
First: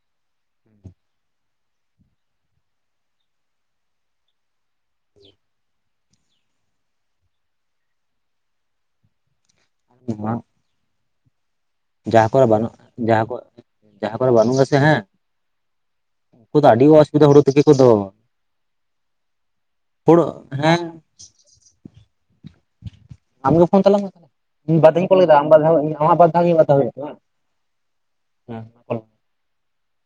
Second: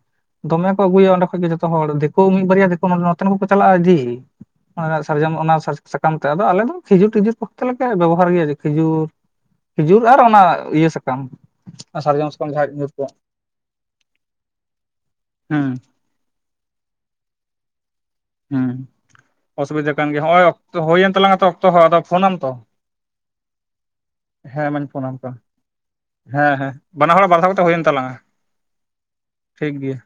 S2: ᱫᱚᱢᱮ ᱠᱚ ᱟᱹᱜᱩᱭᱟ ᱚᱸᱰᱮ ᱠᱷᱚᱱ ᱜᱮ ᱡᱚᱛᱚ ᱦᱚᱲ ᱫᱤᱠᱩ ᱢᱤᱫ ᱵᱟᱨᱭᱟ ᱫᱤᱠᱩ ᱱᱚᱛᱮᱱ ᱠᱚᱠᱚ ᱪᱟᱞᱟᱜ-ᱟ ᱤᱫᱤ ᱚᱱᱟ ᱨᱮᱱᱟᱜ ᱥᱟᱨᱡᱚᱢ ᱚᱱᱟ ᱥᱟᱨᱡᱚᱢ ᱥᱟᱠᱟᱢ ᱛᱮ ᱟᱫᱚ ᱟᱞᱮ ᱫᱚ ᱠᱷᱤᱡᱩᱨ ᱴᱤᱡᱩᱨ ᱯᱚᱠᱛᱮᱞᱮ ᱵᱮᱵᱚᱦᱟᱨ ᱜᱮᱭᱟ ᱠᱷᱤᱡᱩᱨ ᱠᱷᱤᱡᱩᱨ ᱟᱨ
S1: ᱛᱟᱢᱟ
S2: ᱚᱱᱟ ᱤᱭᱟᱹ ᱥᱟᱠᱟᱢ ᱥᱟᱨᱡᱚᱢ
S1: ᱡᱟᱦᱟᱸ ᱠᱚᱨᱮ
S2: ᱥᱟᱠᱟᱢ
S1: ᱵᱟᱹᱱᱩᱜ
S2: ᱧᱩᱨ ᱠᱚᱜ
S1: ᱡᱟᱦᱟᱸ ᱠᱚ ᱡᱟᱦᱟᱸ ᱠᱚᱨᱮ ᱵᱟᱹᱱᱩᱜ ᱟᱥᱮ ᱦᱮᱸ
S2: ᱦᱩᱸ
S1: ᱩᱱᱠᱩ ᱫᱚ ᱟᱹᱰᱤ ᱚᱥᱩᱵᱤᱫᱟ ᱦᱩᱲᱩ ᱛᱤᱠᱤ ᱠᱚᱫᱚ
S2: ᱦᱮᱸ ᱚᱥᱩᱵᱤᱫᱷᱟ ᱠᱟᱱ ᱜᱮᱭᱟ
S1: ᱦᱩᱲᱩ
S2: ᱦᱚᱜ-ᱚᱭ ᱚᱠᱛᱚ
S1: ᱦᱮᱸ
S2: ᱦᱩᱭᱮᱱ ᱛᱟᱞᱟᱝᱟ ᱛᱚ ᱚᱠᱛᱚ ᱦᱚᱸ ᱟᱫᱚ ᱯᱷᱳᱱᱟᱢ ᱛᱚ
S1: ᱟᱢᱜᱮ ᱯᱷᱳᱱ ᱛᱟᱞᱟᱝᱢᱮ
S2: ᱦᱮᱸ
S1: ᱤᱧ
S2: ᱢᱟᱧ
S1: ᱵᱟᱨᱫᱷᱟᱣ ᱤᱧ
S2: ᱯᱷᱳᱱᱟᱢ
S1: ᱠᱚᱞ ᱠᱮᱫᱟ
S2: ᱠᱟᱱᱟ
S1: ᱟᱢ ᱵᱟᱫ ᱫᱷᱟᱣ ᱟᱢᱟᱜ ᱵᱟᱨ ᱫᱷᱟᱣ
S2: ᱦᱮᱸ
S1: ᱟᱢ ᱵᱟᱨ
S2: ᱦᱮᱸ
S1: ᱫᱷᱟᱣ ᱦᱩᱭᱩᱜ
S2: ᱵᱟᱱᱟ ᱦᱚᱲᱟᱜ ᱵᱟᱨ ᱫᱷᱟᱣ ᱠᱟᱛᱮ ᱦᱩᱭᱮᱱ ᱛᱟᱞᱟᱝᱟ
S1: ᱛᱟᱢᱟ ᱢᱮ
S2: ᱴᱷᱤᱠ ᱜᱮᱭᱟ